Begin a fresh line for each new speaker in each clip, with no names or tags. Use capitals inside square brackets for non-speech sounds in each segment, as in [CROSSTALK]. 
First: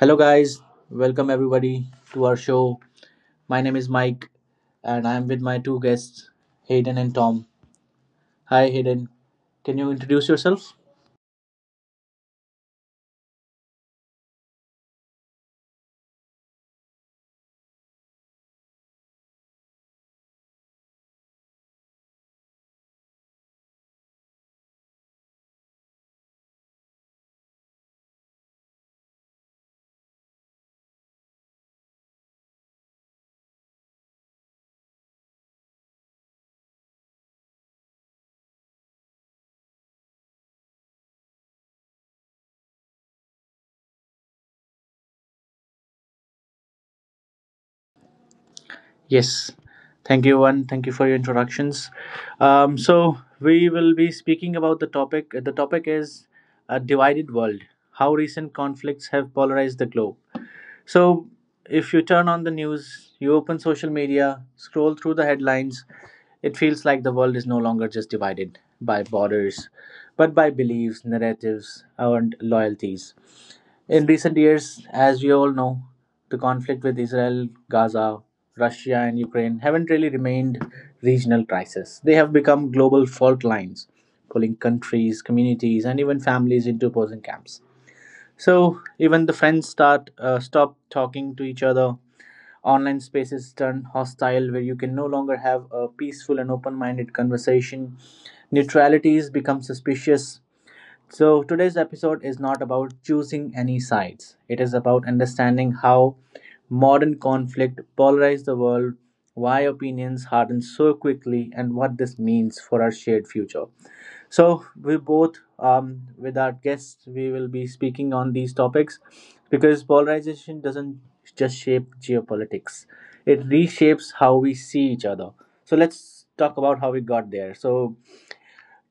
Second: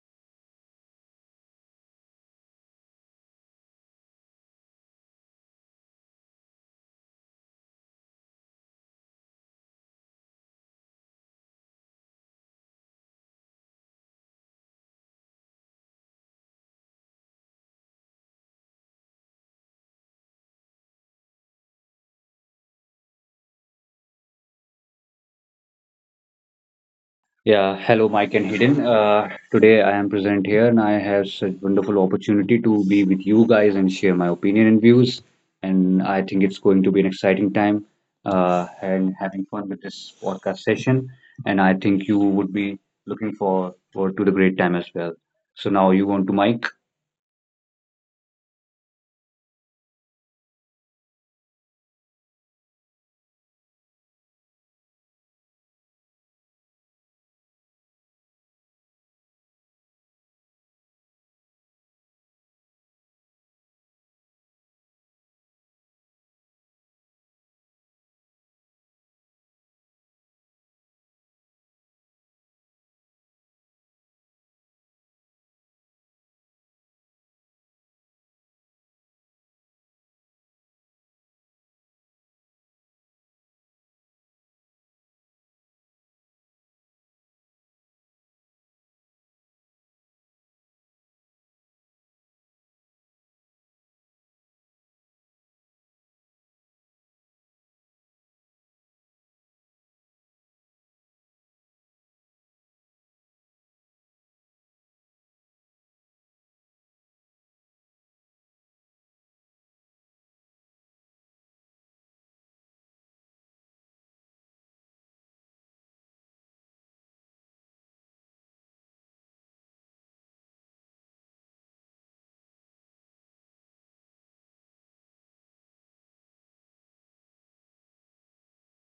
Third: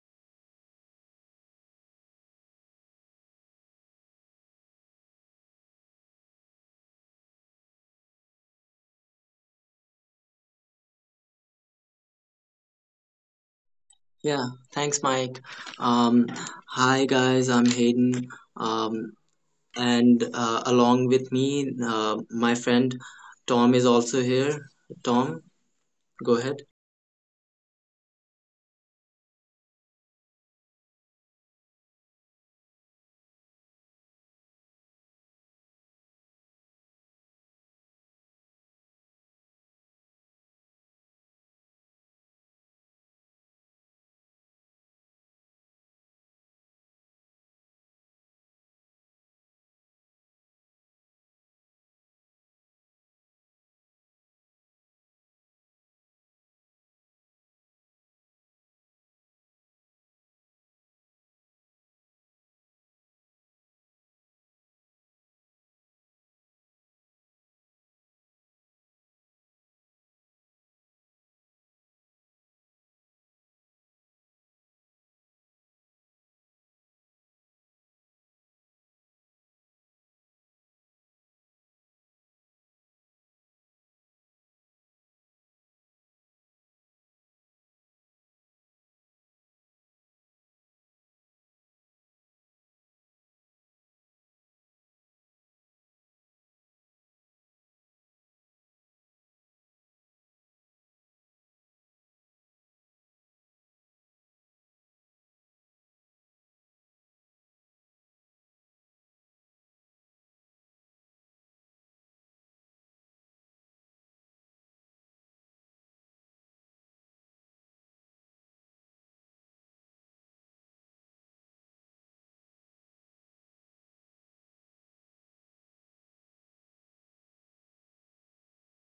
Hello, guys. Welcome, everybody, to our show. My name is Mike, and I'm with my two guests, Hayden and Tom. Hi, Hayden. Can you introduce yourself?
Yeah, thanks, Mike. Um, Hi, guys, I'm Hayden. Um, and Along with me, my friend Tom is also here. Tom, go ahead.
Yeah, hello, Mike and Hayden. Today I am present here and I have such wonderful opportunity to be with you guys and share my opinion and views. And I think it's going to be an exciting time and having fun with this podcast session. And I think you would be looking forward to the great time as well. So now you want to Mike.
Yes. Thank you, one. Thank you for your introductions. So, we will be speaking about the topic. The topic is a divided world, how recent conflicts have polarized the globe. So, if you turn on the news, you open social media, scroll through the headlines, it feels like the world is no longer just divided by borders, but by beliefs, narratives, and loyalties. In recent years, as we all know, the conflict with Israel, Gaza, Russia, and Ukraine haven't really remained regional crises. They have become global fault lines, pulling countries, communities, and even families into opposing camps. So even the friends start stop talking to each other. Online spaces turn hostile, where you can no longer have a peaceful and open-minded conversation. Neutralities become suspicious. So today's episode is not about choosing any sides. It is about understanding how modern conflict polarized the world, why opinions harden so quickly, and what this means for our shared future. So, we both, with our guests, we will be speaking on these topics, because polarization doesn't just shape geopolitics, it reshapes how we see each other. So, let's talk about how we got there. So,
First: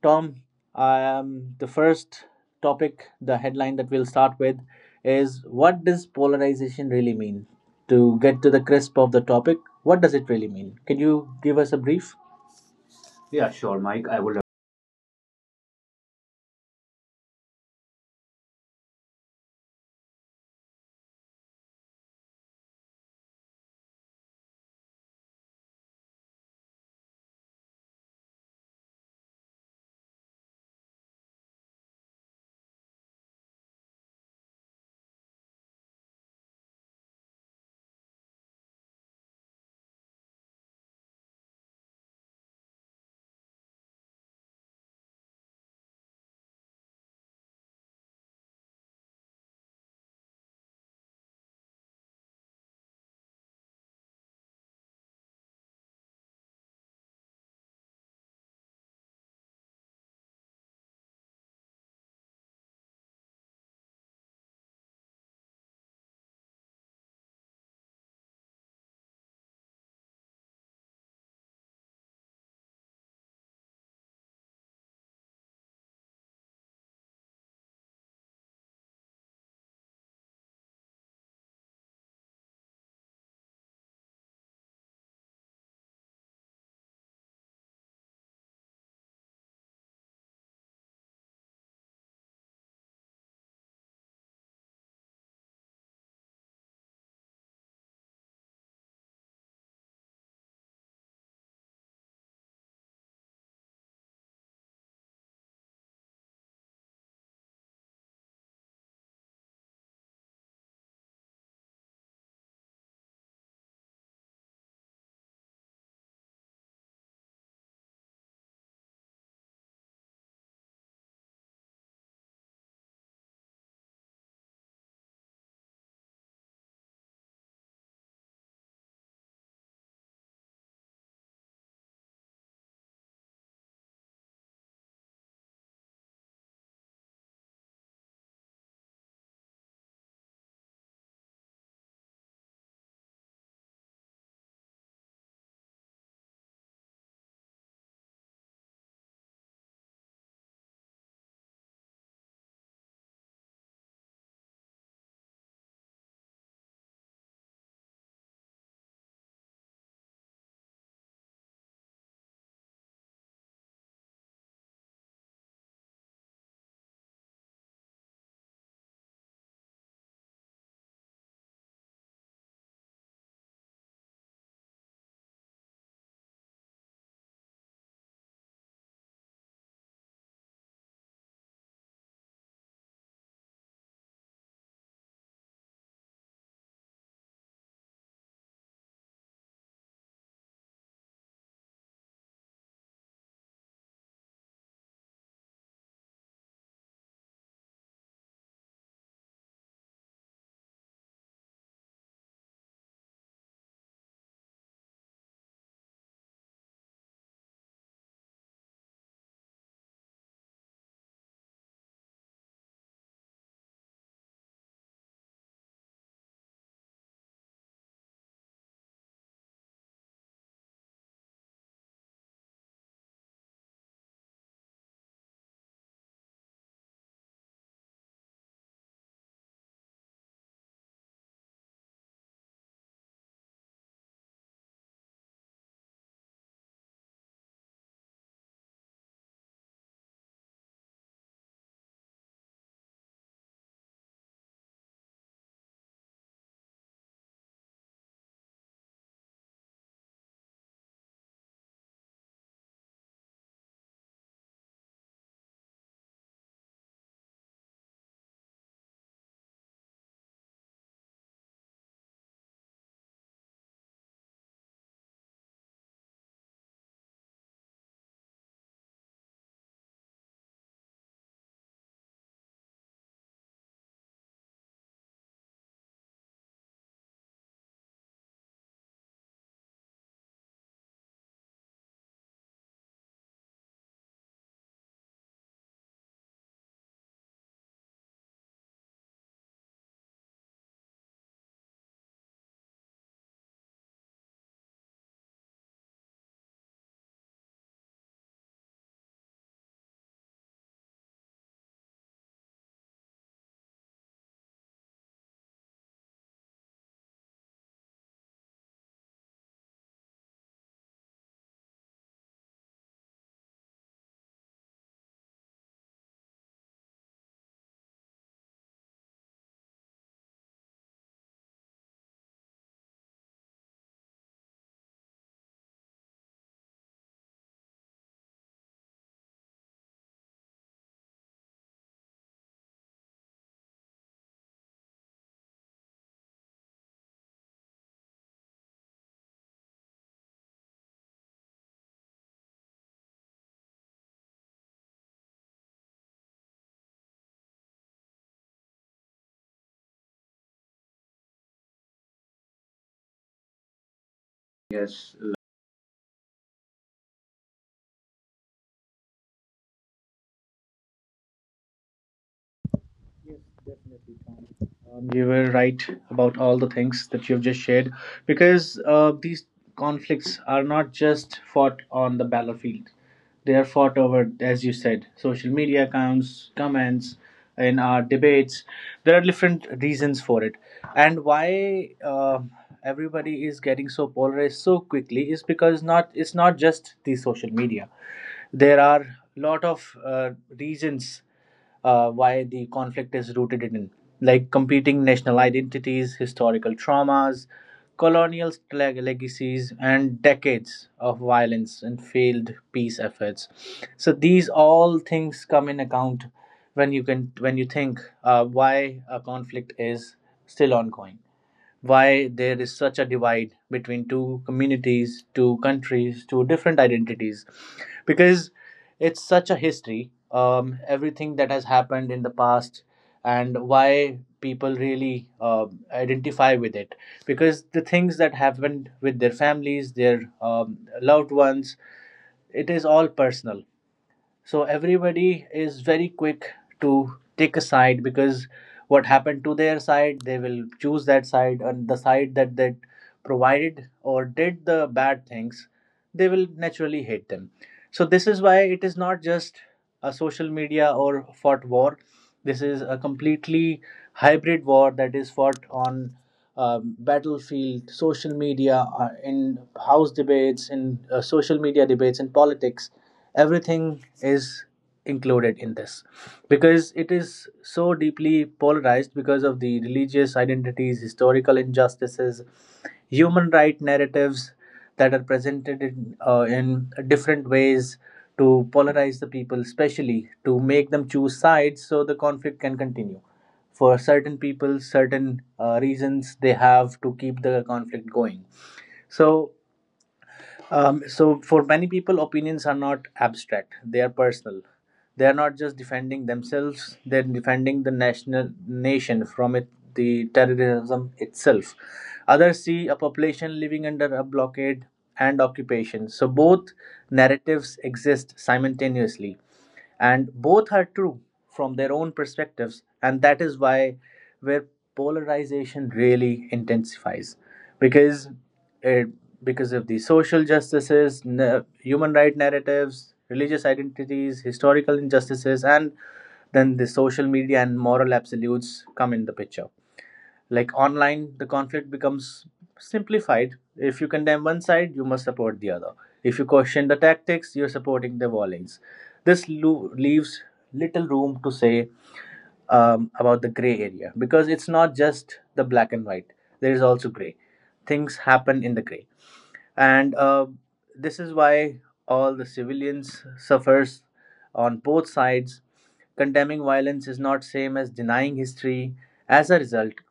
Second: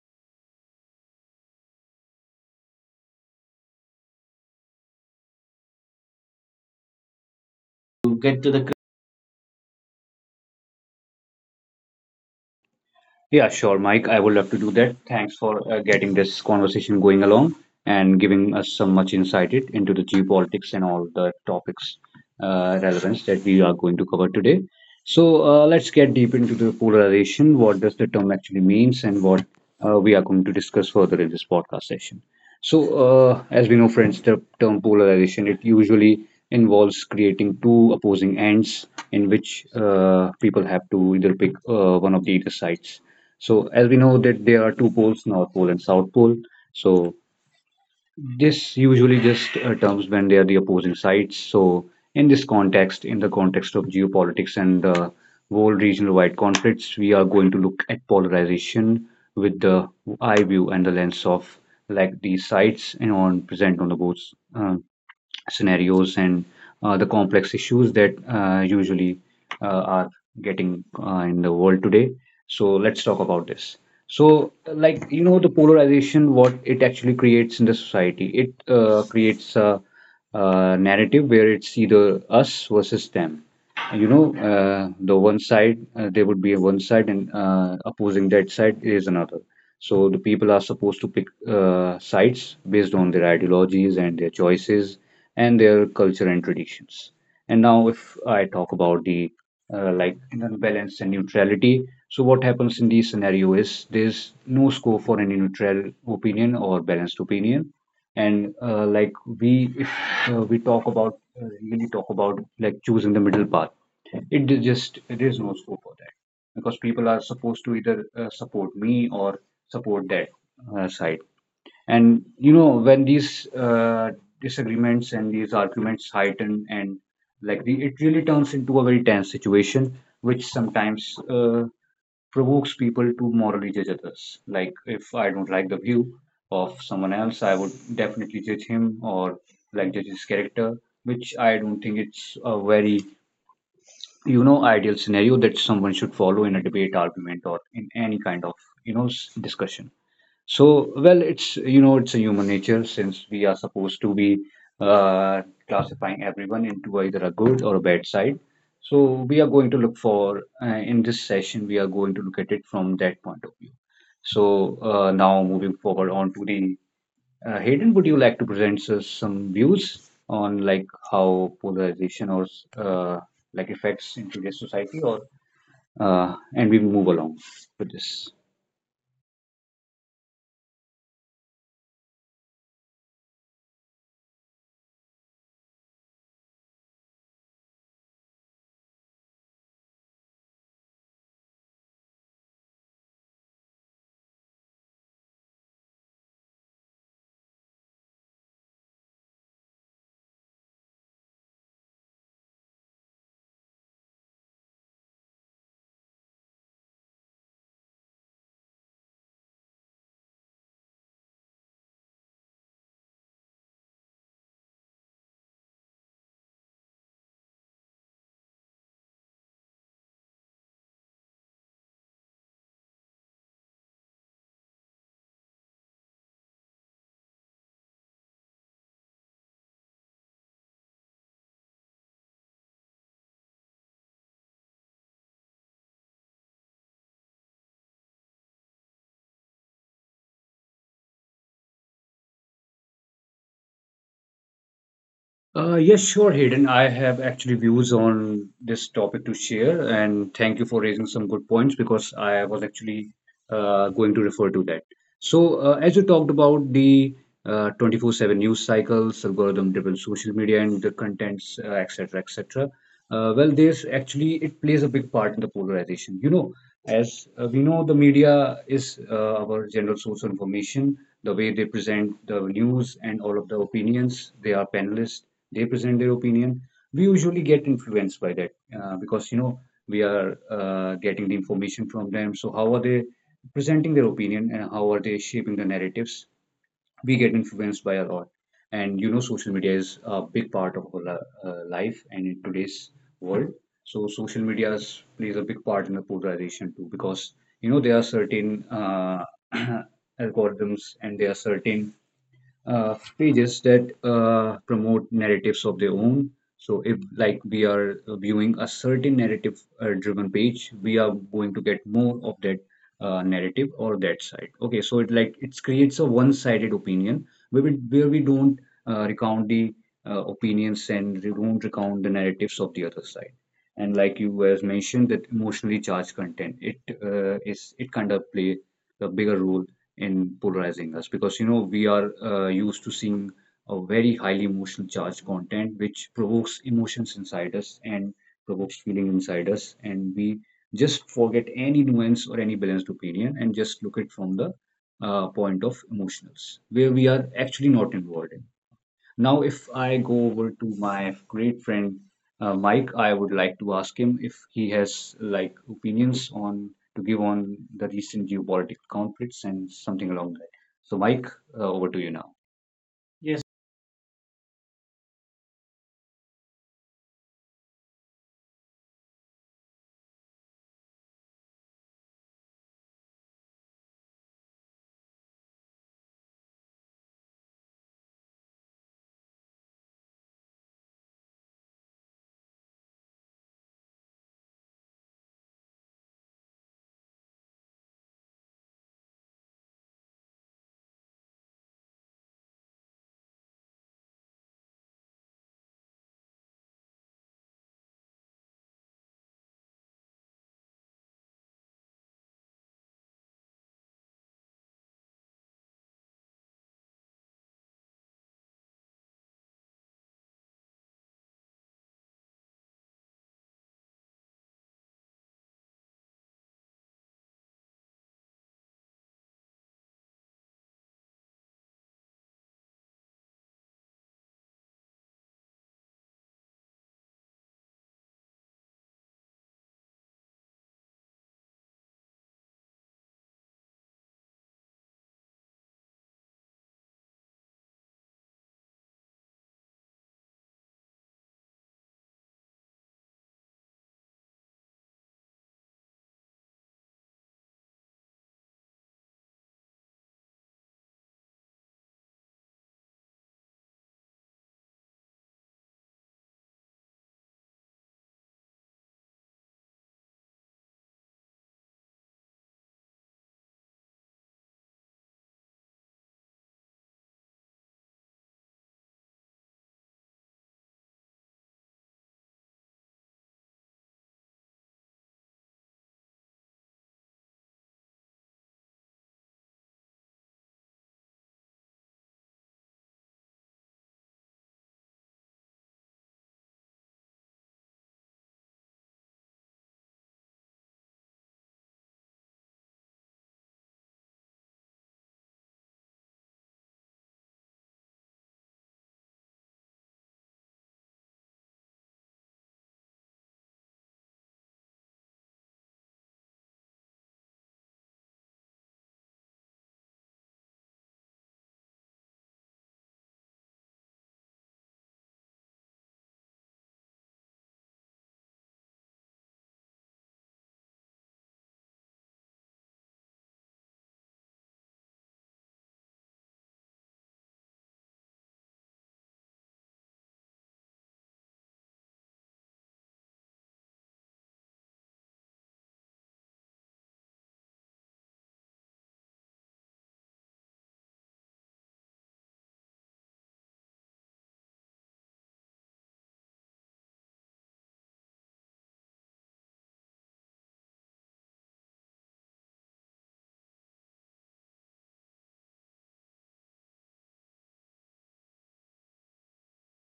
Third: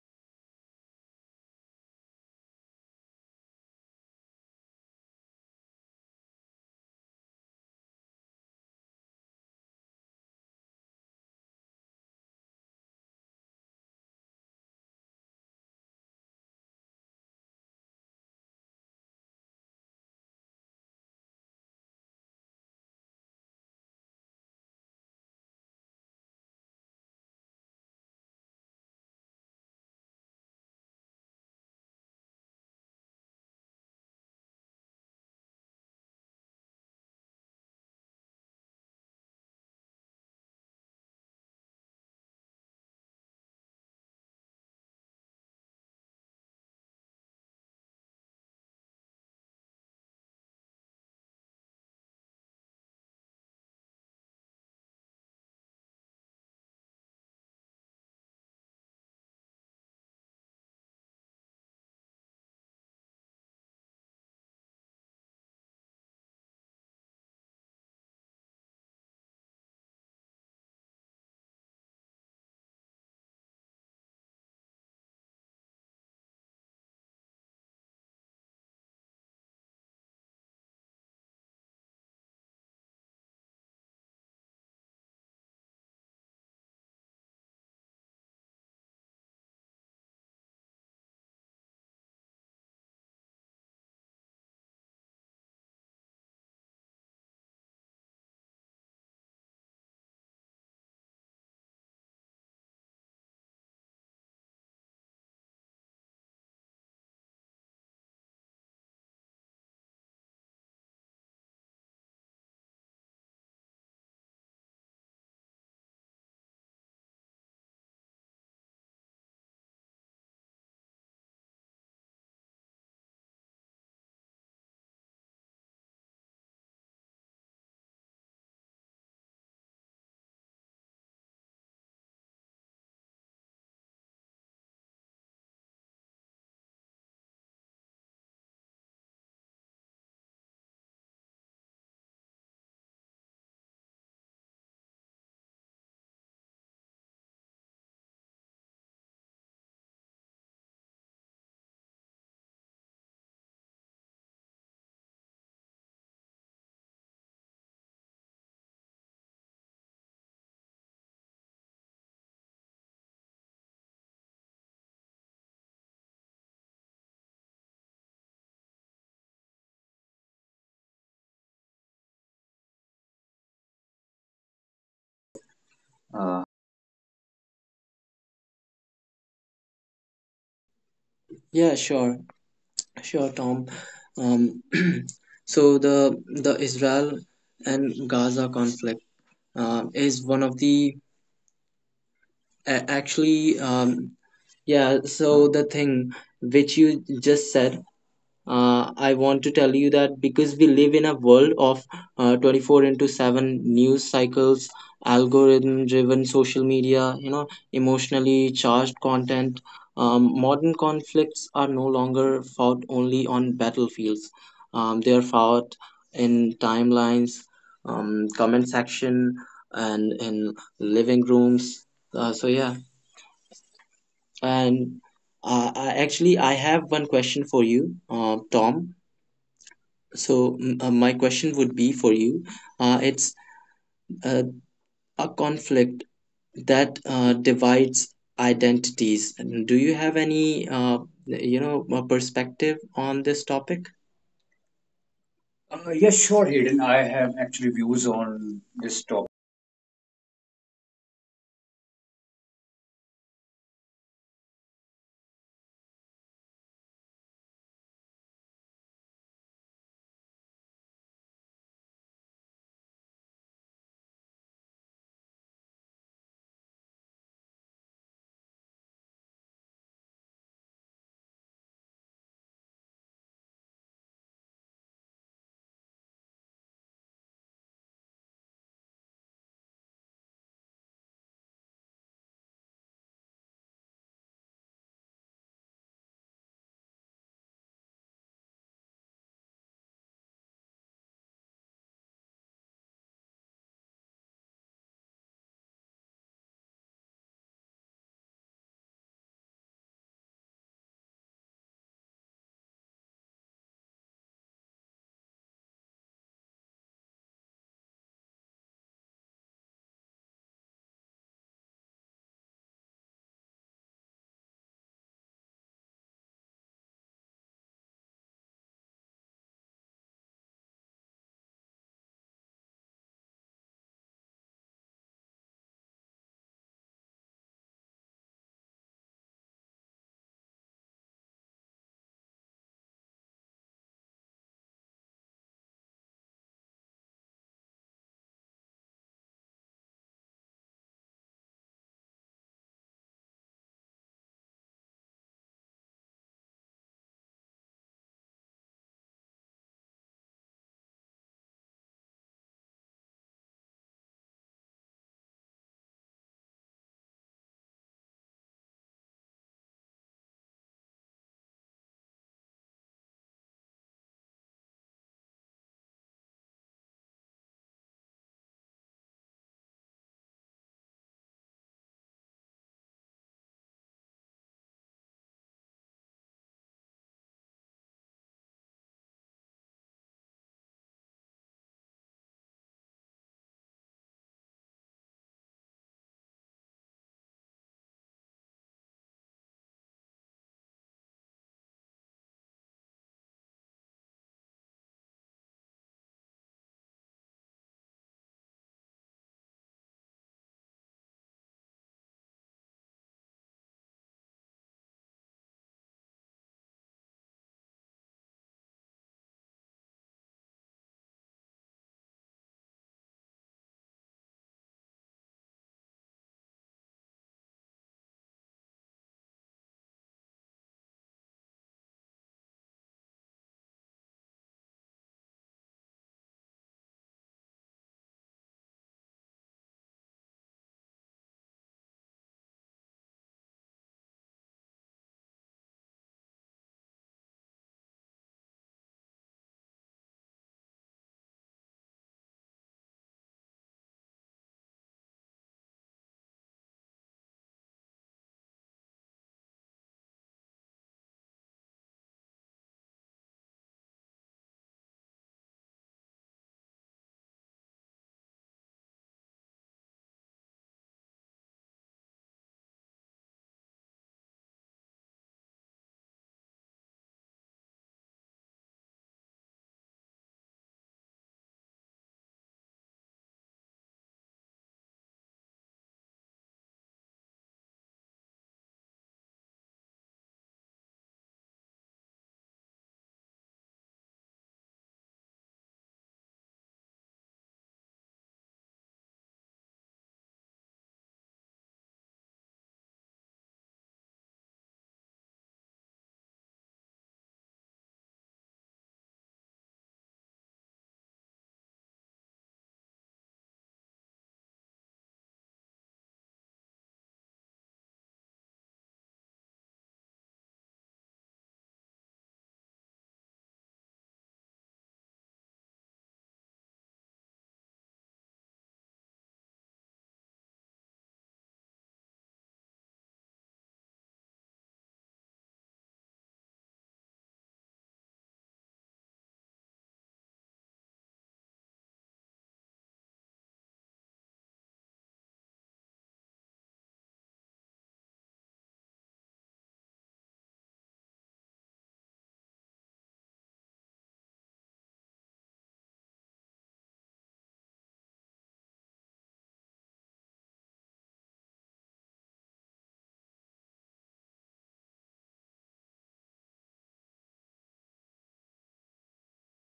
Tom, the first topic, the headline that we'll start with is, what does polarization really mean?
To
To
get
get
to
to the
the
crisp of the topic, what does it really mean? Can you give us a brief?
Yeah, sure, Mike. I would love to do that. Thanks for getting this conversation going along and giving us some much into the geopolitics and all the topics relevance that we are going to cover today. So let's get deep into the polarization. What does the term actually means, and what we are going to discuss further in this podcast session. So, as we know, friends, the term polarization it usually involves creating two opposing ends in which people have to either pick one of the either sides. So as we know that there are two poles, North Pole and South Pole. So this usually just terms when they are the opposing sides. So in this context, in the context of geopolitics and the world regional-wide conflicts, we are going to look at polarization with the eye view and the lens of like these sides and on present on the both uh, scenarios and the complex issues that usually uh, are getting in the world today. So let's talk about this. So, like you know, the polarization, what it actually creates in the society, it creates a narrative where it's either us versus them, you know, the one side, there would be a one side, and opposing that side is another. So the people are supposed to pick sides based on their ideologies and their choices and their culture and traditions. And now if I talk about the like an unbalance and neutrality, so what happens in these scenario is there's no scope for any neutral opinion or balanced opinion. And like we if we talk about really talk about like choosing the middle path, it is just there is no scope for that, because people are supposed to either support me or support that side. And you know, when these disagreements and these arguments heighten, and like the, it really turns into a very tense situation, which sometimes provokes people to morally judge others. Like if I don't like the view of someone else, I would definitely judge him or like judge his character, which I don't think it's a very, you know, ideal scenario that someone should follow in a debate, argument, or in any kind of, you know, discussion. So, well, it's, you know, it's a human nature since we are supposed to be uh, classifying everyone into either a good or a bad side. So, we are going to look for in this session, we are going to look at it from that point of view. So, now moving forward on to the Hayden, would you like to present us some views on like how polarization or uh, like effects into today's society, or and we move along with this.
Yeah, sure, sure, Tom. Um, [CLEARS THROAT] so the Israel and Gaza conflict is one of the a- actually yeah. So the thing which you just said, I want to tell you that because we live in a world of 24 into 7 news cycles, algorithm driven social media, you know, emotionally charged content. Modern conflicts are no longer fought only on battlefields. They are fought in timelines, comment section, and in living rooms. Uh, so, yeah. And I have one question for you, Tom. So, my question would be for you. It's uh, a conflict that divides identities. And do you have any, a perspective on this topic?
Uh, yes,
Yes,
sure,
sure,
Hayden.
Hayden.
I
I
have
have
actually
actually
views
views
on
on
this
this topic.
topic to share, and thank you for raising some good points because I was actually going to refer to that. So, as you talked about the 24/7 news cycles, algorithm-driven social media, and the contents, etc., etc., well, there's actually it plays a big part in the polarization. You know, as we know, the media is our general source of information. The way they present the news and all of the opinions, they are panelists. They present their opinion. We usually get influenced by that because, you know, we are getting the information from them. So how are they presenting their opinion and how are they shaping the narratives? We get influenced by a lot. And you know, social media is a big part of our life and in today's world. So social media plays a big part in the polarization too because, you know, there are certain uh, [CLEARS THROAT] algorithms and there are certain pages that promote narratives of their own. So, if like we are viewing a certain narrative driven page, we are going to get more of that narrative or that side. Okay, so it like it creates a one sided opinion where we don't recount the opinions and we don't recount the narratives of the other side. And like you has mentioned, that emotionally charged content, it is it kind of play a bigger role in polarizing us because you know we are used to seeing a very highly emotional charged content which provokes emotions inside us and provokes feeling inside us and we just forget any nuance or any balanced opinion and just look it from the point of emotionals where we are actually not involved in. Now, if I go over to my great friend Mike, I would like to ask him if he
Yes,
has like opinions on to give on the recent geopolitical conflicts and something along that. So, Mike, over to you now.
yes,
Yes.
definitely, Tom. You were right about all the things that you've just shared, because these conflicts are not just fought on the battlefield, they are fought over, as you said, social media accounts, comments, in our debates. There are different reasons for it. And why everybody is getting so polarized so quickly is because not, it's not just the social media, there are a lot of reasons why the conflict is rooted in, like competing national identities, historical traumas, colonial legacies, and decades of violence and failed peace efforts. So these all things come in account when you can when you think why a conflict is still ongoing, why there is such a divide between two communities, two countries, two different identities. Because it's such a history, everything that has happened in the past, and why people really identify with it. Because the things that happened with their families, their loved ones, it is all personal, so everybody is very quick to take a side, because what happened to their side they will choose that side, and the side that provided or did the bad things, they will naturally hate them. So this is why it is not just a social media or fought war, this is a completely hybrid war that is fought on battlefield, social media, in house debates, in social media debates, in politics, everything is included in this, because it is so deeply polarized because of the religious identities, historical injustices, human right narratives that are presented in different ways to polarize the people, especially to make them choose sides, so the conflict can continue. For certain people, certain reasons, they have to keep the conflict going. So so for many people, opinions are not abstract, they are personal. They are not just defending themselves, they're defending the national nation from it, the terrorism itself. Others see a population living under a blockade and occupation. So both narratives exist simultaneously, and both are true from their own perspectives, and that is why, where polarization really intensifies, because uh, because of the social justices, human right narratives, religious identities, historical injustices, and then the social media and moral absolutes come in the picture. Like, online, the conflict becomes simplified. If you condemn one side, you must support the other. If you question the tactics, you're supporting the violence. This leaves little room to say about the gray area, because it's not just the black and white, there is also gray. Things happen in the gray, and this is why all the civilians suffers on both sides. Condemning violence is not same as denying history. As a result,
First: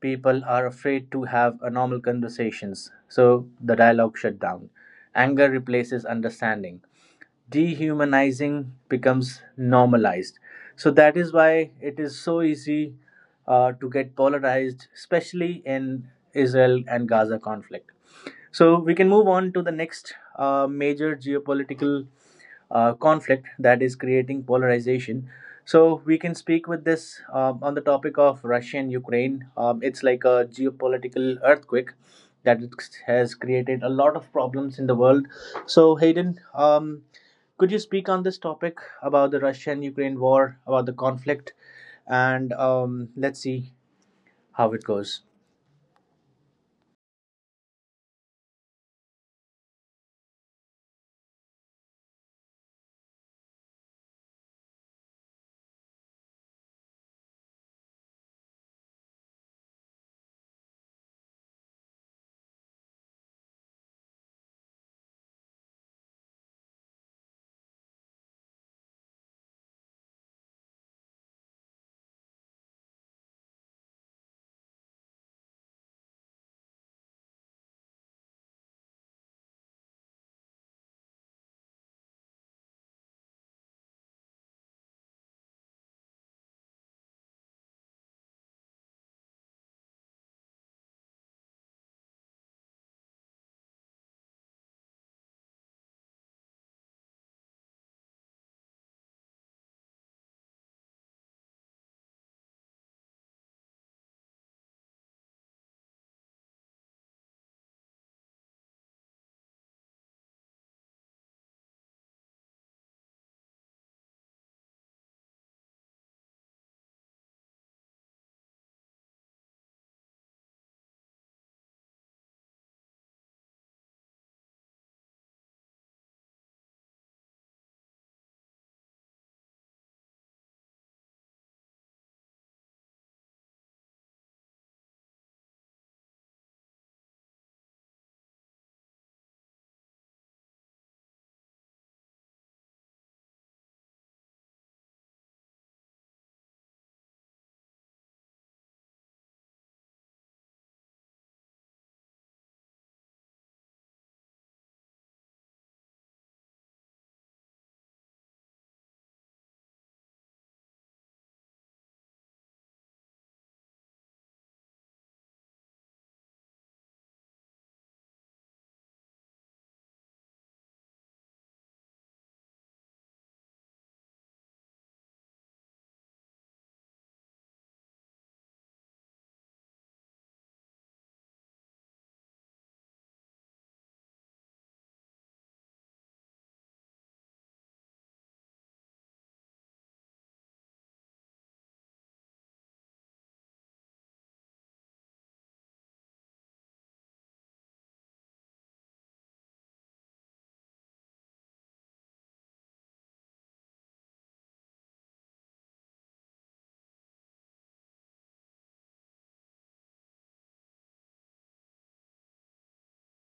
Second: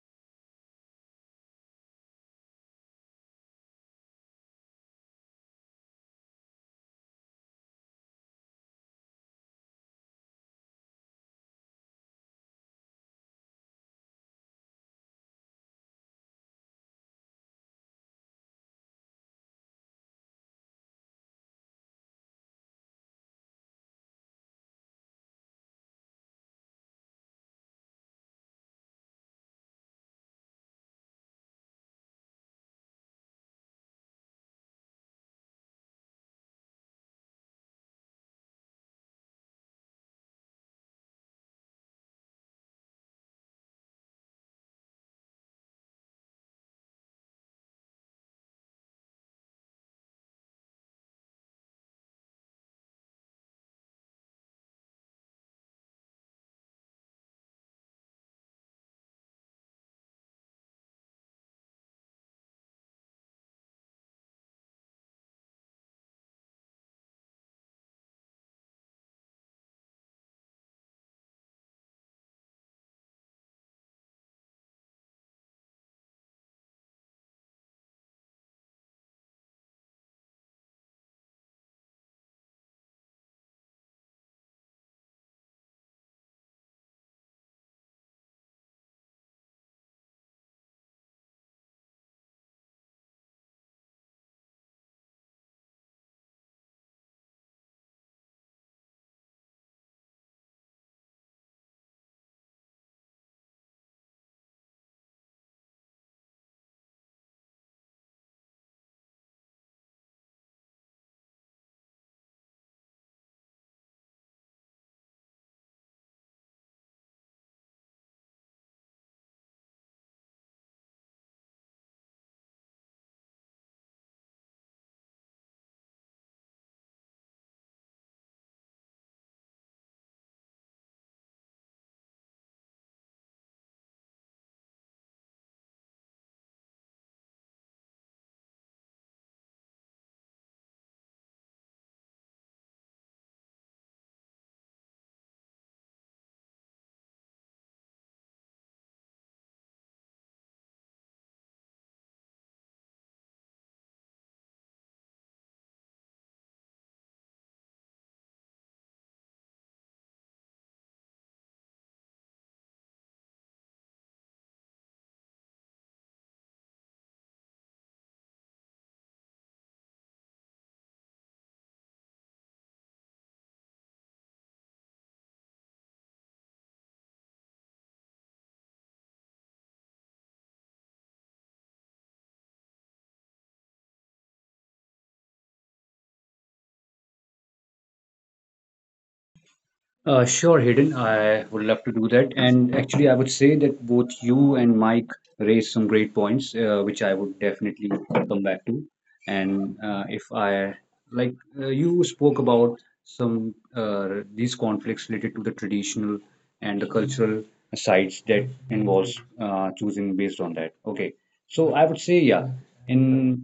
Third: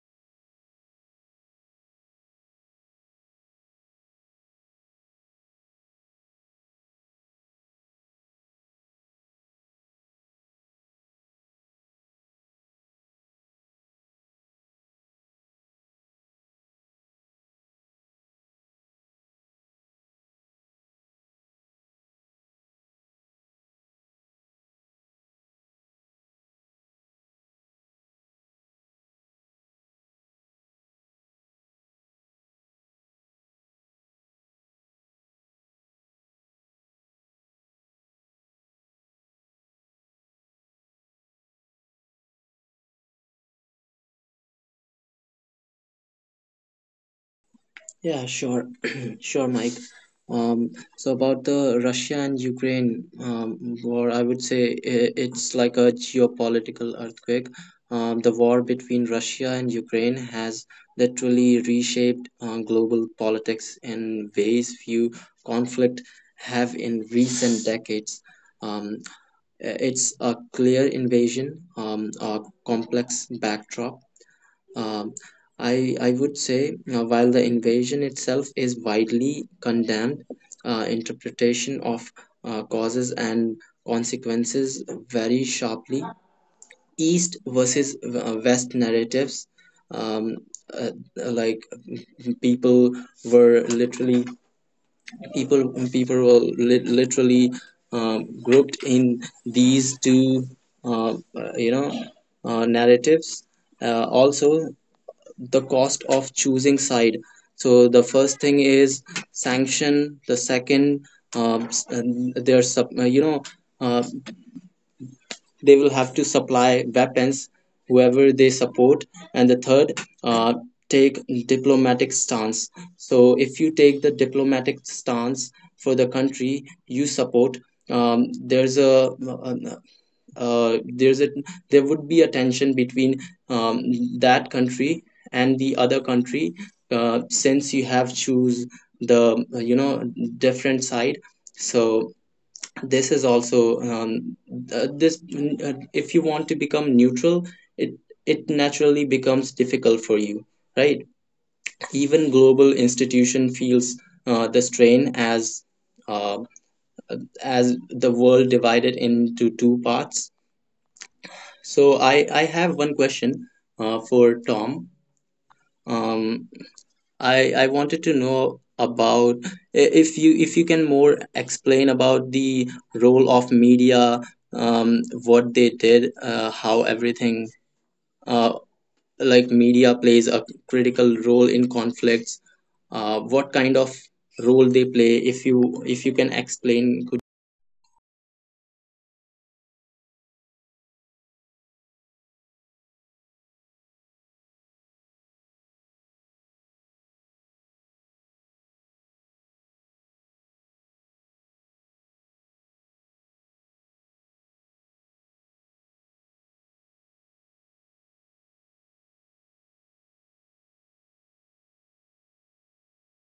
people are afraid to have a normal conversations, so the dialogue shut down, anger replaces understanding, dehumanizing becomes normalized. So that is why it is so easy to get polarized, especially in Israel and Gaza conflict. So we can move on to the next major geopolitical conflict that is creating polarization. So we can speak with this on the topic of Russia and Ukraine. It's like a geopolitical earthquake that it has created a lot of problems in the world. So Hayden, could you speak on this topic about the Russia and Ukraine war, about the conflict, and let's see how it goes.
Yeah, sure, [CLEARS THROAT] sure, Mike. Um, so about the Russia and Ukraine war, I would say it's like a geopolitical earthquake. The war between Russia and Ukraine has literally reshaped global politics in ways few conflict have in recent decades. Um, it's a clear invasion, a complex backdrop. Um, I, I would say, while the invasion itself is widely condemned, interpretation of causes and consequences vary sharply. East versus West narratives, um, like people were literally people people were li- literally grouped in these two, uh, uh, you know, narratives. Also, the cost of choosing side. So the first thing is sanction, the second, there's you know uh, they will have to supply weapons whoever they support, and the third, uh, take diplomatic stance. So if you take the diplomatic stance for the country you support, there's a, there's a there would be a tension between um, that country and the other country, since you have choose the different side. So this is also, this if you want to become neutral, it it naturally becomes difficult for you, right? Even global institution feels the strain uh, as the world divided into two parts. So I have one question for Tom. Um, I wanted to know about, if you can more explain about the role of media, what they did, how everything uh, like media plays a critical role in conflicts, what kind of role they play. If you can explain, could
Sure, Hayden. I would love to do that. And actually, I would say that both you and Mike raised some great points, which I would definitely come back to. And if I like, you spoke about some these conflicts related to the traditional and the cultural sides that involves choosing based on that. Okay. So I would say, yeah, in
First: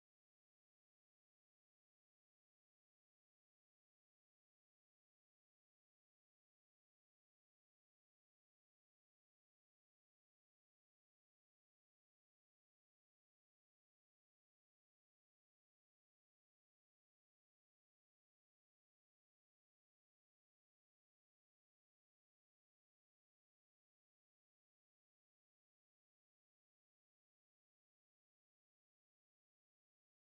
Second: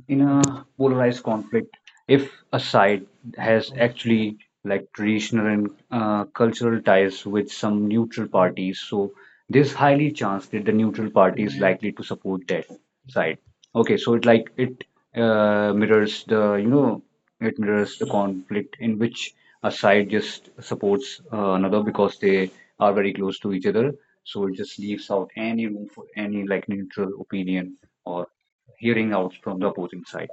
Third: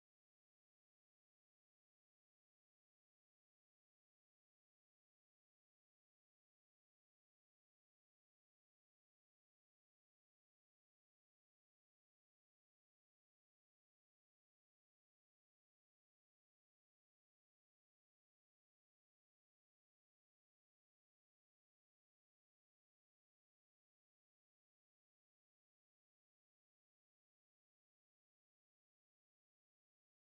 in a polarized conflict, if a side has actually like traditional and cultural ties with some neutral parties, so there's highly chance that the neutral party is likely to support that side. Okay, so it like it mirrors the, you know, it mirrors the conflict in which a side just supports another because they are very close to each other. So it just leaves out any room for any like neutral opinion or hearing out from the opposing side.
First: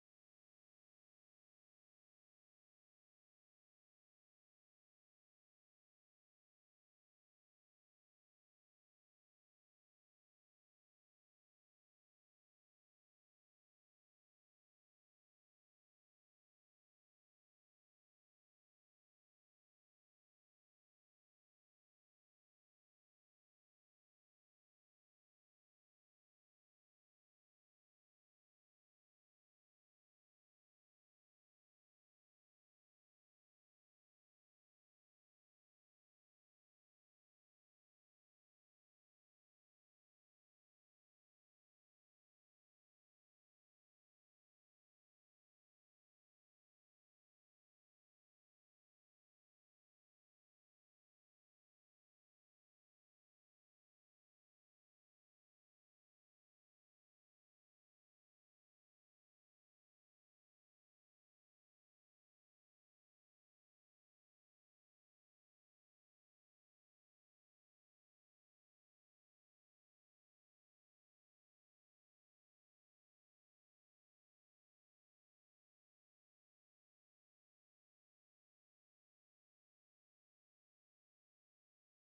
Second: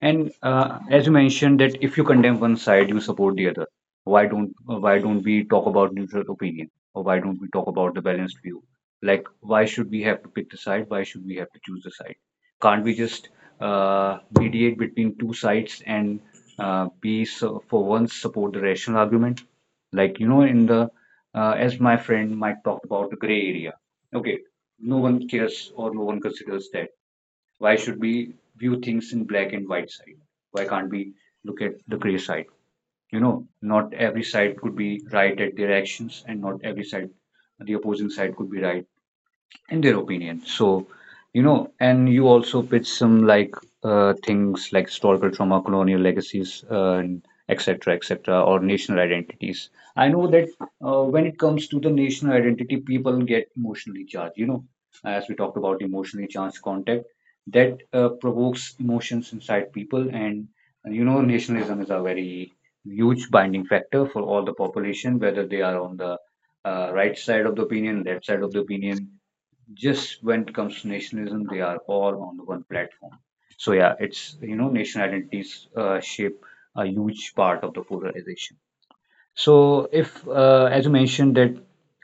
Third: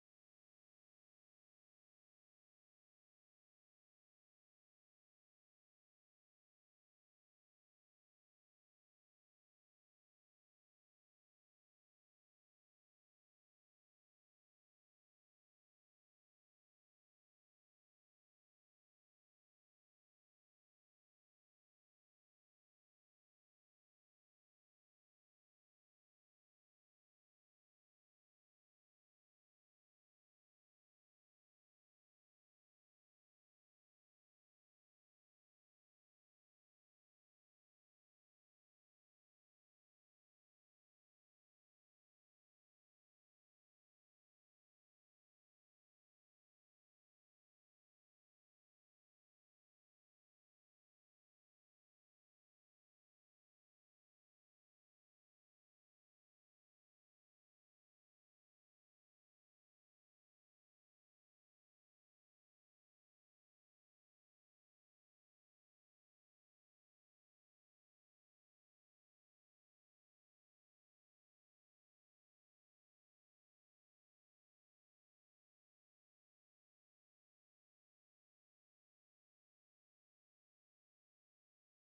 And as you mentioned that if you condemn one side, you support the other. Why don't we talk about neutral opinion, or why don't we talk about the balanced view? Like, why should we have to pick the side? Why should we have to choose the side? Can't we just mediate between two sides and be so, for once support the rational argument? Like, you know, in the as my friend might talk about the gray area. Okay, no one cares or no one considers that why should we view things in black and white side? Why can't we look at the gray side? You know, not every side could be right at their actions, and not every side, the opposing side could be right in their opinion. So, you know, and you also pitch some like things like historical trauma, colonial legacies, and etc. etc. or national identities. I know that when it comes to the national identity, people get emotionally charged. You know, as we talked about emotionally charged contact, that provokes emotions inside people, and you know, nationalism is a very huge binding factor for all the population, whether they are on the right side of the opinion, left side of the opinion, just when it comes to nationalism, they are all on one platform. So yeah, it's, you know, national identities shape a huge part of the polarization. So if as you mentioned that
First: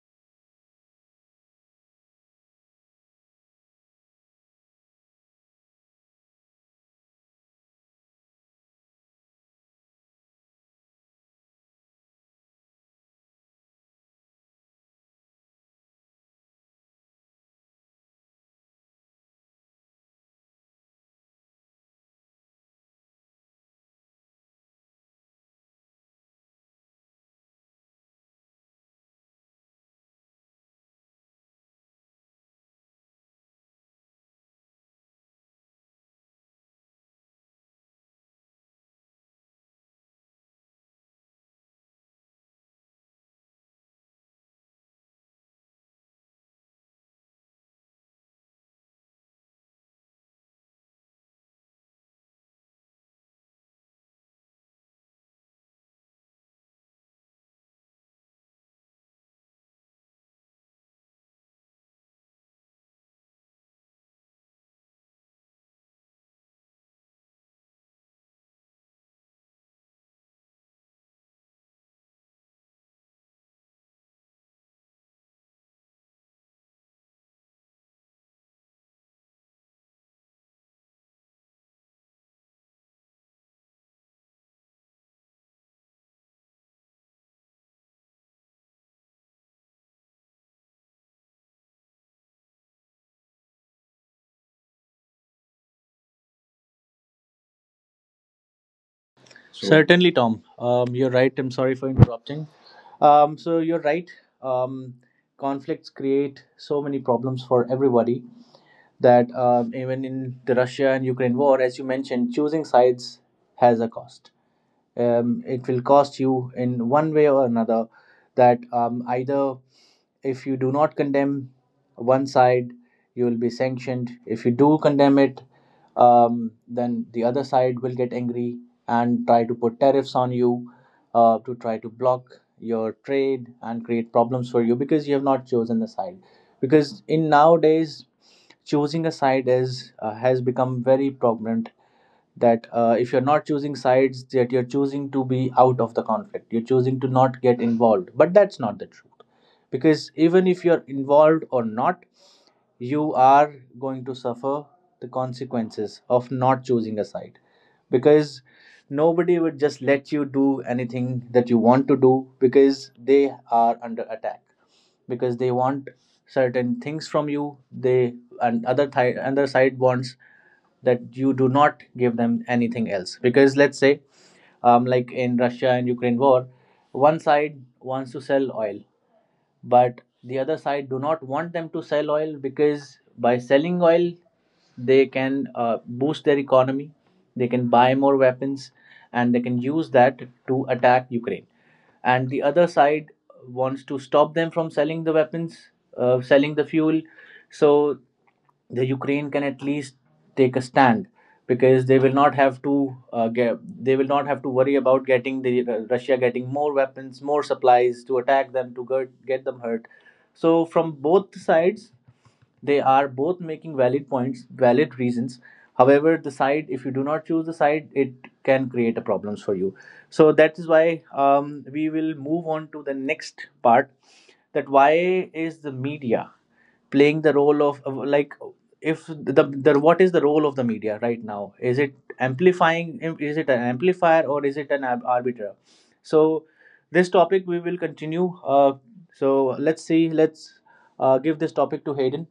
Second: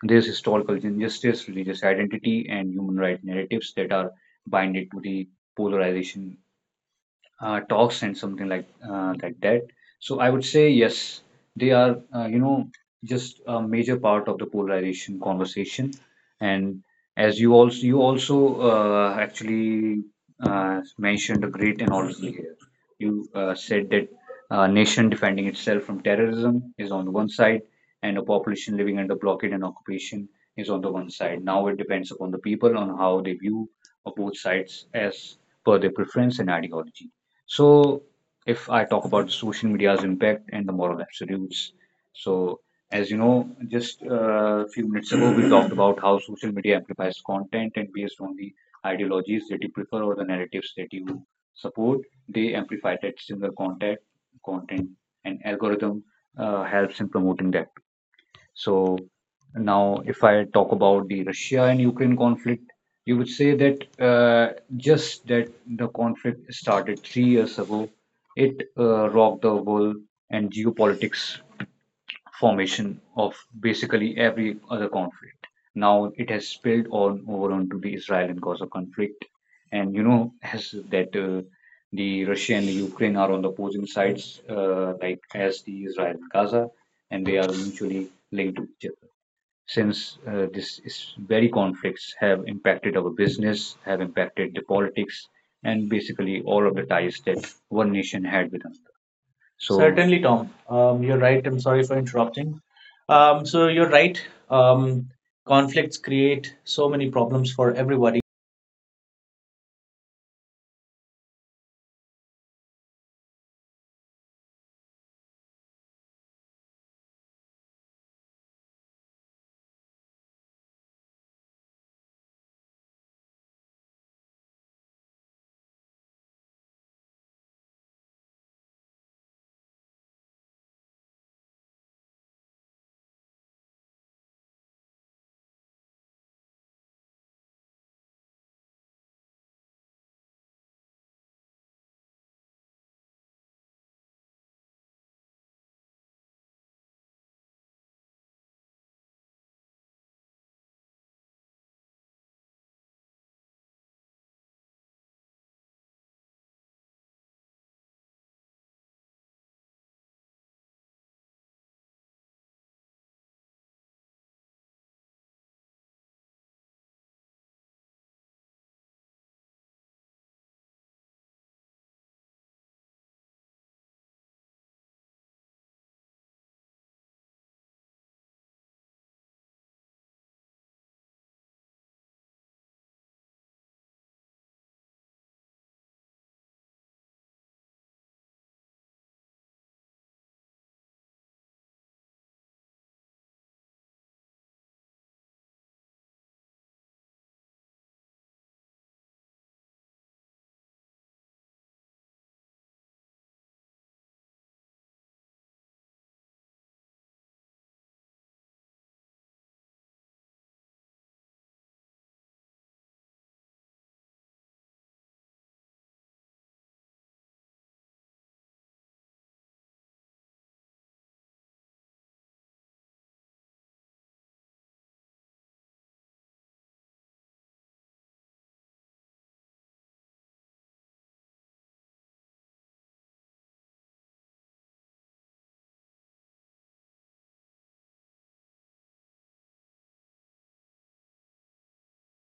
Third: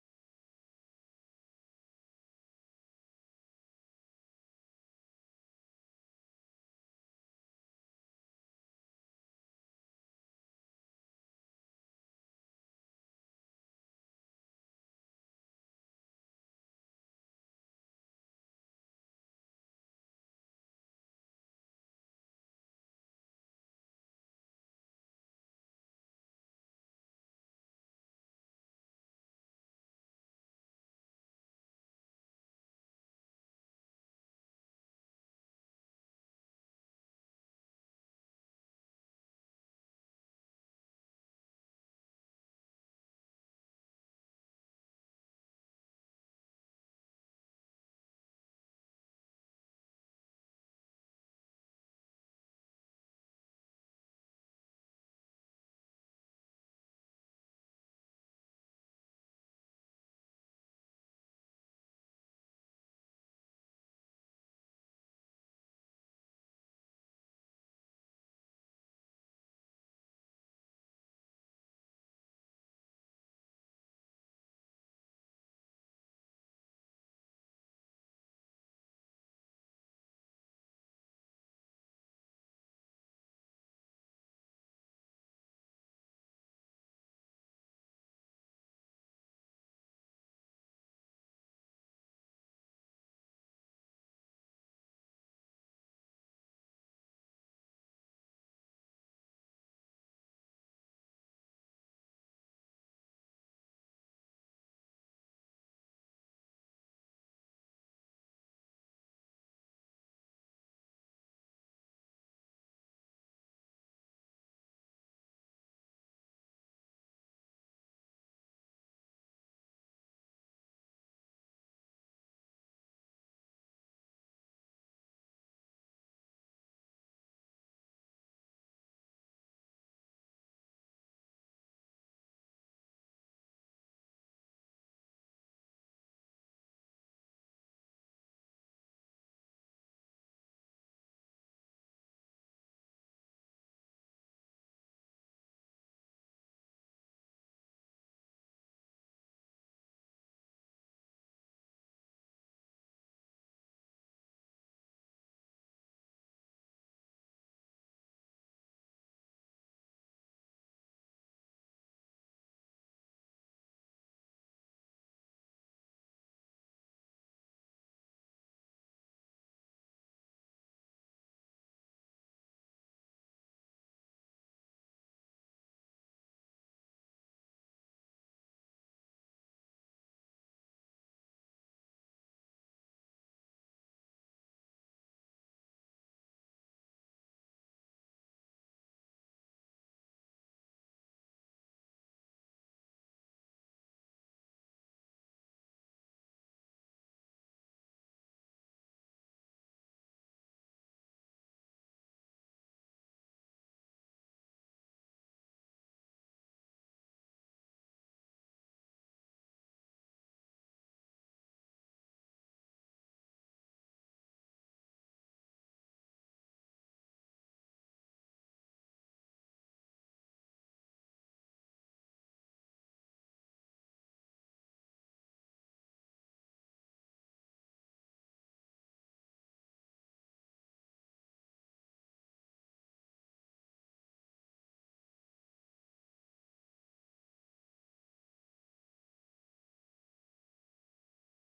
there's historical injustice, religious identity, and human rights narratives that are binded to the polarization talks and something like that. So I would say yes, they are you know just a major part of the polarization conversation, and as you also actually mentioned a great analogy here. You said that a nation defending itself from terrorism is on the one side, and a population living under blockade and occupation is on the one side. Now it depends upon the people on how they view of both sides as per their preference and ideology. So, if I talk about the social media's impact and the moral absolutes, so as you know, just a few minutes ago, we talked about how social media amplifies content and based on the ideologies that you prefer or the narratives that you support, they amplify that similar content, and algorithm helps in promoting that. So now, if I talk about the Russia and Ukraine conflict, you would say that just that the conflict started 3 years ago, it rocked the world and geopolitics formation of basically every other conflict. Now it has spilled on over onto the Israel and Gaza conflict, and you know as that the Russia and the Ukraine are on the opposing sides, like as the Israel and Gaza, and they are mutually linked to each other since this is very conflicts have impacted our business, have impacted the politics, and basically all of the ties that one nation had with another.
So
So
certainly,
certainly,
Tom.
Tom. You're
You're right.
right.
I'm
I'm
sorry
sorry
for
for
interrupting.
interrupting. Um, so
So you're
you're right.
right. Um,
Um, Conflicts
conflicts create
create so
so
many
many
problems
problems
for
for
everybody.
everybody, that even in the Russia and Ukraine war, as you mentioned, choosing sides has a cost. It will cost you in one way or another, that either if you do not condemn one side, you will be sanctioned. If you do condemn it, then the other side will get angry and try to put tariffs on you, to try to block your trade and create problems for you, because you have not chosen the side. Because in nowadays, choosing a side is has become very prominent, that if you're not choosing sides, that you're choosing to be out of the conflict, you're choosing to not get involved, but that's not the truth. Because even if you're involved or not, you are going to suffer the consequences of not choosing a side. Because nobody would just let you do anything that you want to do, because they are under attack, because they want certain things from you, they and other other side wants that you do not give them anything else. Because let's say, like in Russia and Ukraine war, one side wants to sell oil, but the other side do not want them to sell oil, because by selling oil they can boost their economy, they can buy more weapons, and they can use that to attack Ukraine. And the other side wants to stop them from selling the weapons, selling the fuel, so the Ukraine can at least take a stand, because they will not have to they will not have to worry about getting the Russia getting more weapons, more supplies to attack them, to get them hurt. So from both sides, they are both making valid points, valid reasons. However, the side, if you do not choose the side, it can create a problems for you. So that is why we will move on to the next part. That why is the media playing the role of, like, if the what is the role of the media right now, is it amplifying, is it an amplifier or is it an arbiter? So this topic we will continue. uh, so let's see, let's give this topic to Hayden.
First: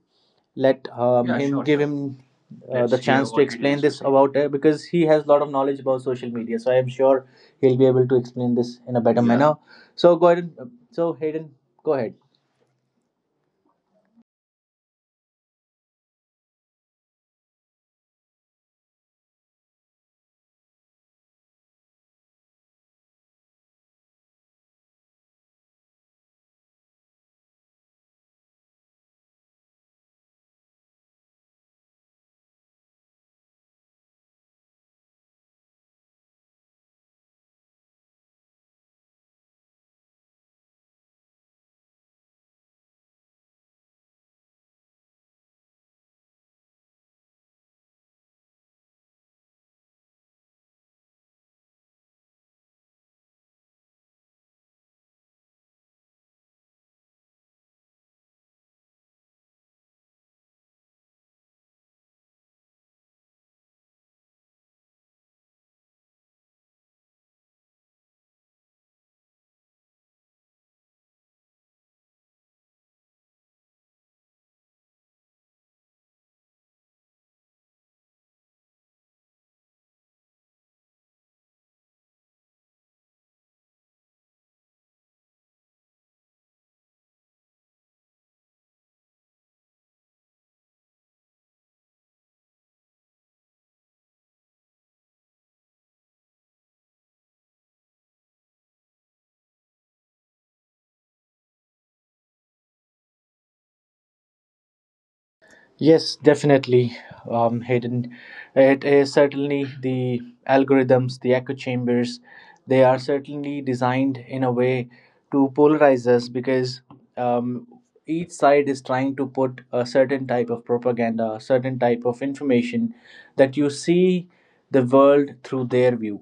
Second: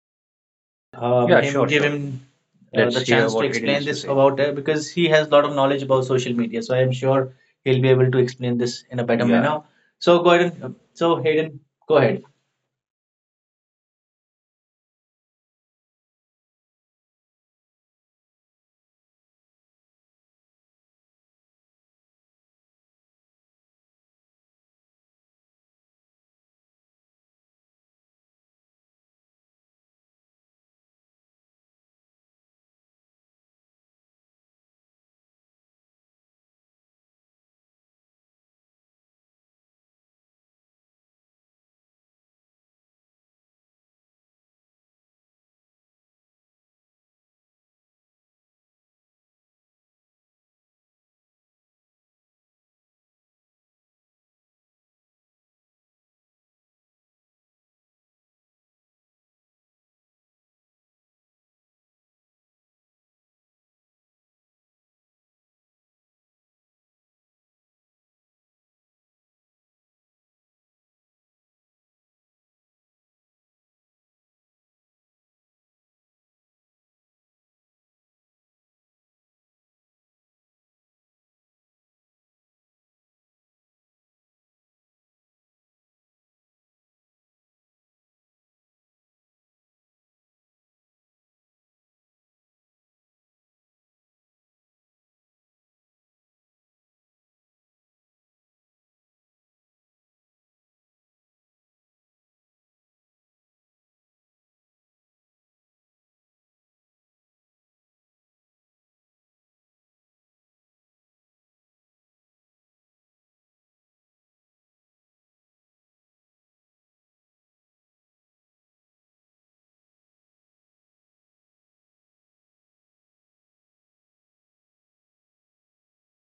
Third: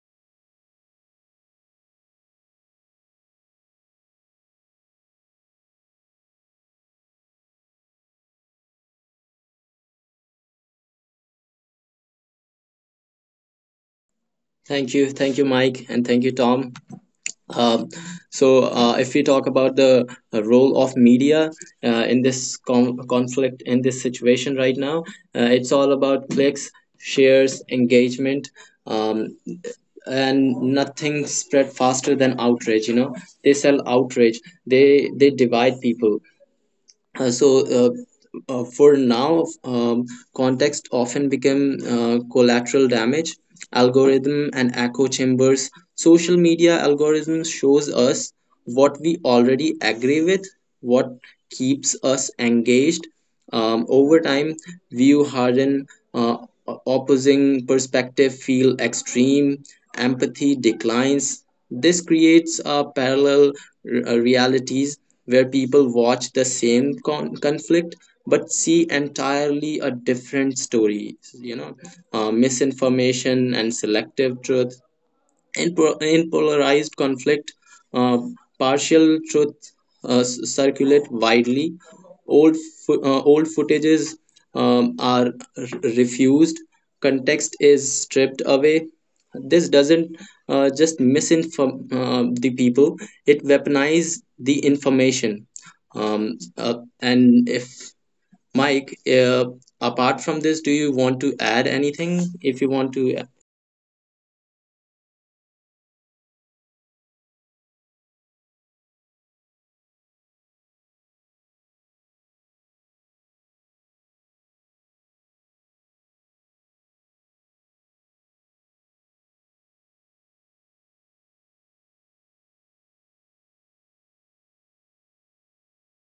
Let Yeah,
Yeah,
him
him
sure,
sure,
give
give
sure.
sure.
Him
Him
Let's the
let's the
Let's hear
hear
chance
chance
to
to
what
what
Hayden
Aiden
explain
explain
has
has
to
to
this
this
say.
say.
About
About
because
because
he
he
has
has a
a lot
lot of
of knowledge
knowledge
about
about
social
social
media,
media.
so
So
I
I'm
am sure
sure
he'll
he'll be
be able
able to
to explain
explain
this
this in
in
a
a better
better.
Yeah.
Yeah,
manner.
manner.
So
So go
go
ahead.
ahead and, so
So
Hayden,
Hayden,
go
go
ahead.
ahead.
thank you, Mike, and thank you, Tom. Um, if we talk about the role of media conflict, in this situation right now, it's all about clicks, shares, engagement, um, and nothing spread faster than outrage. You know, they sell outrage. They divide people. So for now Context often become collateral damage. Algorithm and echo chambers, social media algorithms shows us what we already agree with, what keeps us engaged. Um, over time, view harden, uh, opposing perspective feel extreme, empathy declines. This creates parallel realities where people watch the same conflict but see entirely a different story. You know, misinformation and selective truth in, in polarized conflict, uh, partial truth circulate widely, old old footages are refused, context is stripped away. This doesn't just misinform the people, it weaponize the information. And if Mike, apart from this, do you want to add anything if you want to?
Yes, definitely, Hayden. It is certainly the algorithms, the echo chambers, they are certainly designed in a way to polarize us, because um, each side is trying to put a certain type of propaganda, a certain type of information, that you see the world through their view.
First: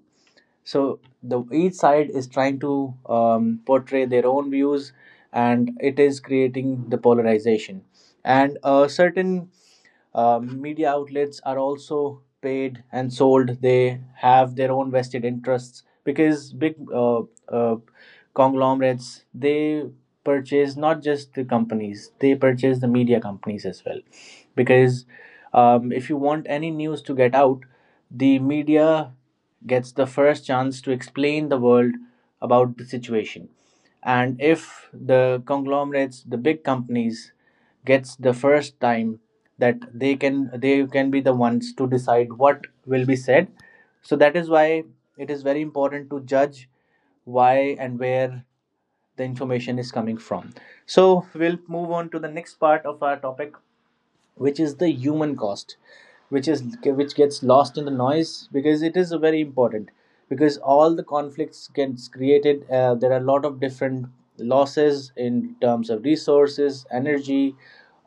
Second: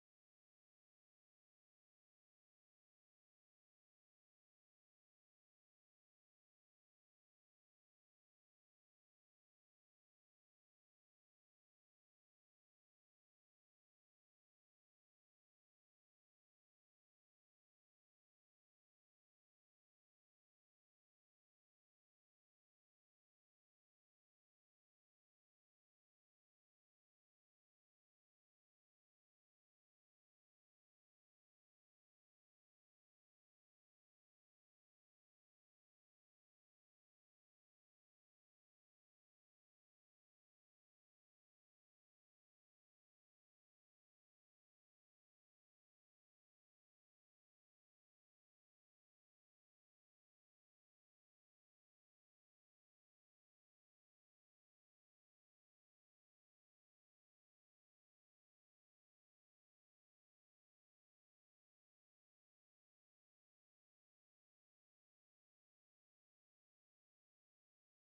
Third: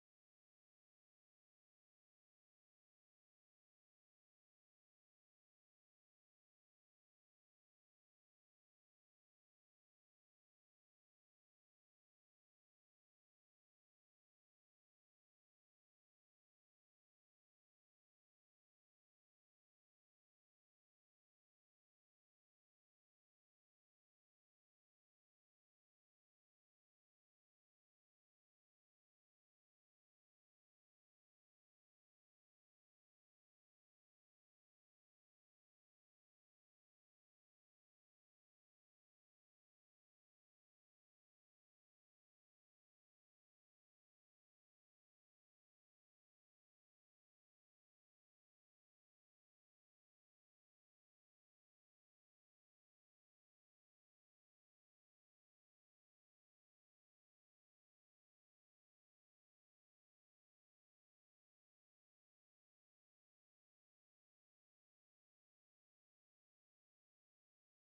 So the each side is trying to portray their own views, and it is creating the polarization. And a certain media outlets are also paid and sold. They have their own vested interests, because big uh, conglomerates, they purchase not just the companies, they purchase the media companies as well. Because if you want any news to get out, the media gets the first chance to explain the world about the situation. And if the conglomerates, the big companies, gets the first time, that they can be the ones to decide what will be said. So that is why it is very important to judge why and where the information is coming from. So we'll move on to the next part of our topic, which is the human cost, which gets lost in the noise, because it is very important. Because all the conflicts gets created, there are a lot of different losses in terms of resources, energy,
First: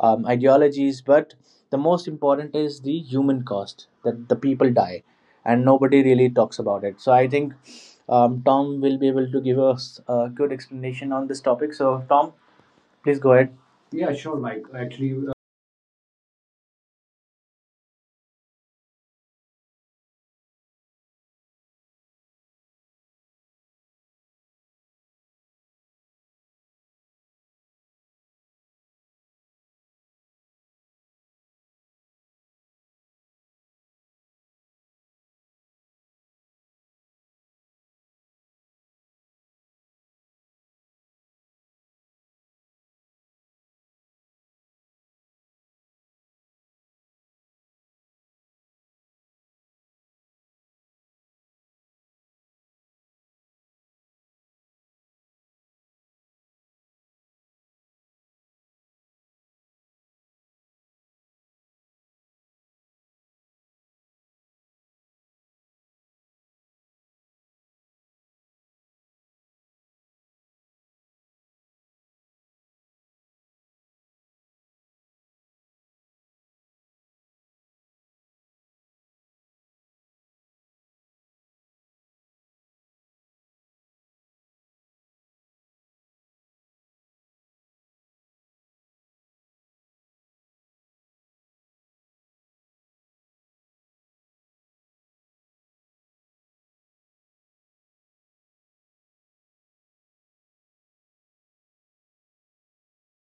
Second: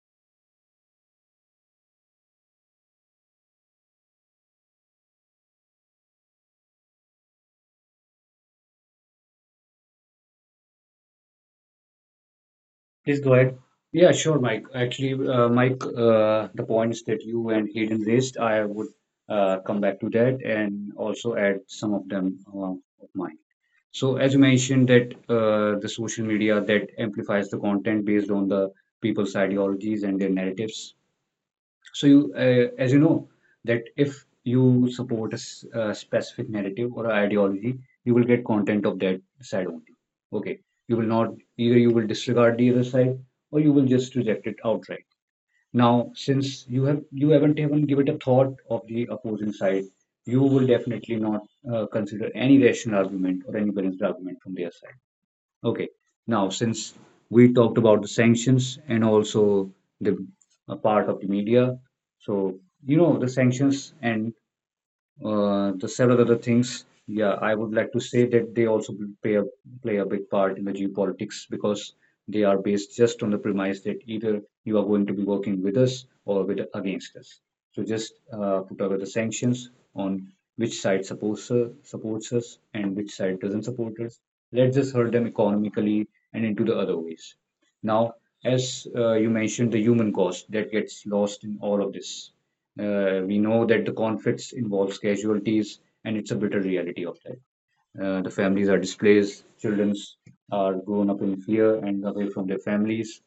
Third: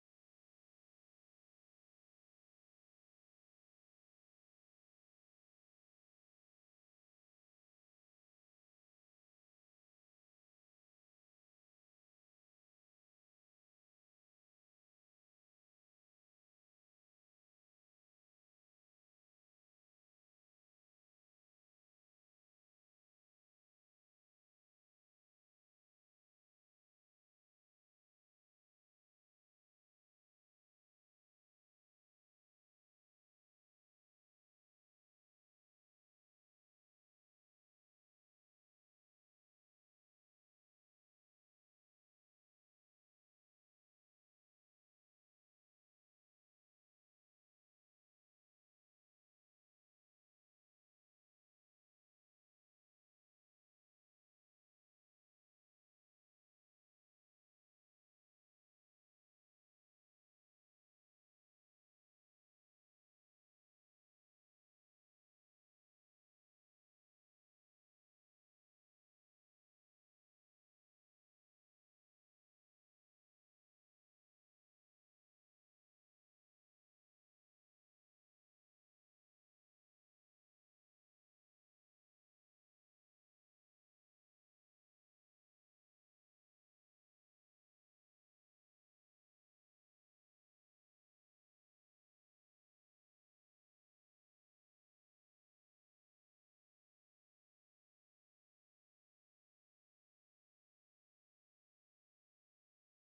ideologies, but the most important is the human cost, that the people die, and nobody really talks about it. So I think Tom will be able to give us a good explanation on this topic. So Tom, please
Please go
go ahead.
ahead.
Yeah,
Yeah,
sure,
sure,
Mike.
Mike.
Actually,
Actually, Mike, the points that you and Hayden raised, I would come back to that and also add some of them of mine. So, as you mentioned, that the social media that amplifies the content based on the people's ideologies and their narratives. So as you know, that if you support a specific narrative or ideology, you will get content of that side only. Okay, you will not either you will disregard the other side or you will just reject it outright. Now, since you haven't even given it a thought of the opposing side, you will definitely not consider any rational argument or any balanced argument from their side. Okay. Now, since we talked about the sanctions and also the a part of the media, so you know the sanctions and the several other things, yeah, I would like to say that they also play a, play a big part in the geopolitics because they are based just on the premise that either you are going to be working with us or with against us. So just put over the sanctions on which side supports us and which side doesn't support us. Let's just hurt them economically and into the other ways. Now, as you mentioned, the human cost that gets lost in all of this. We know that the conflicts involves casualties, and it's a bitter reality of that. The families are displaced, children are grown up in fear and away from their families.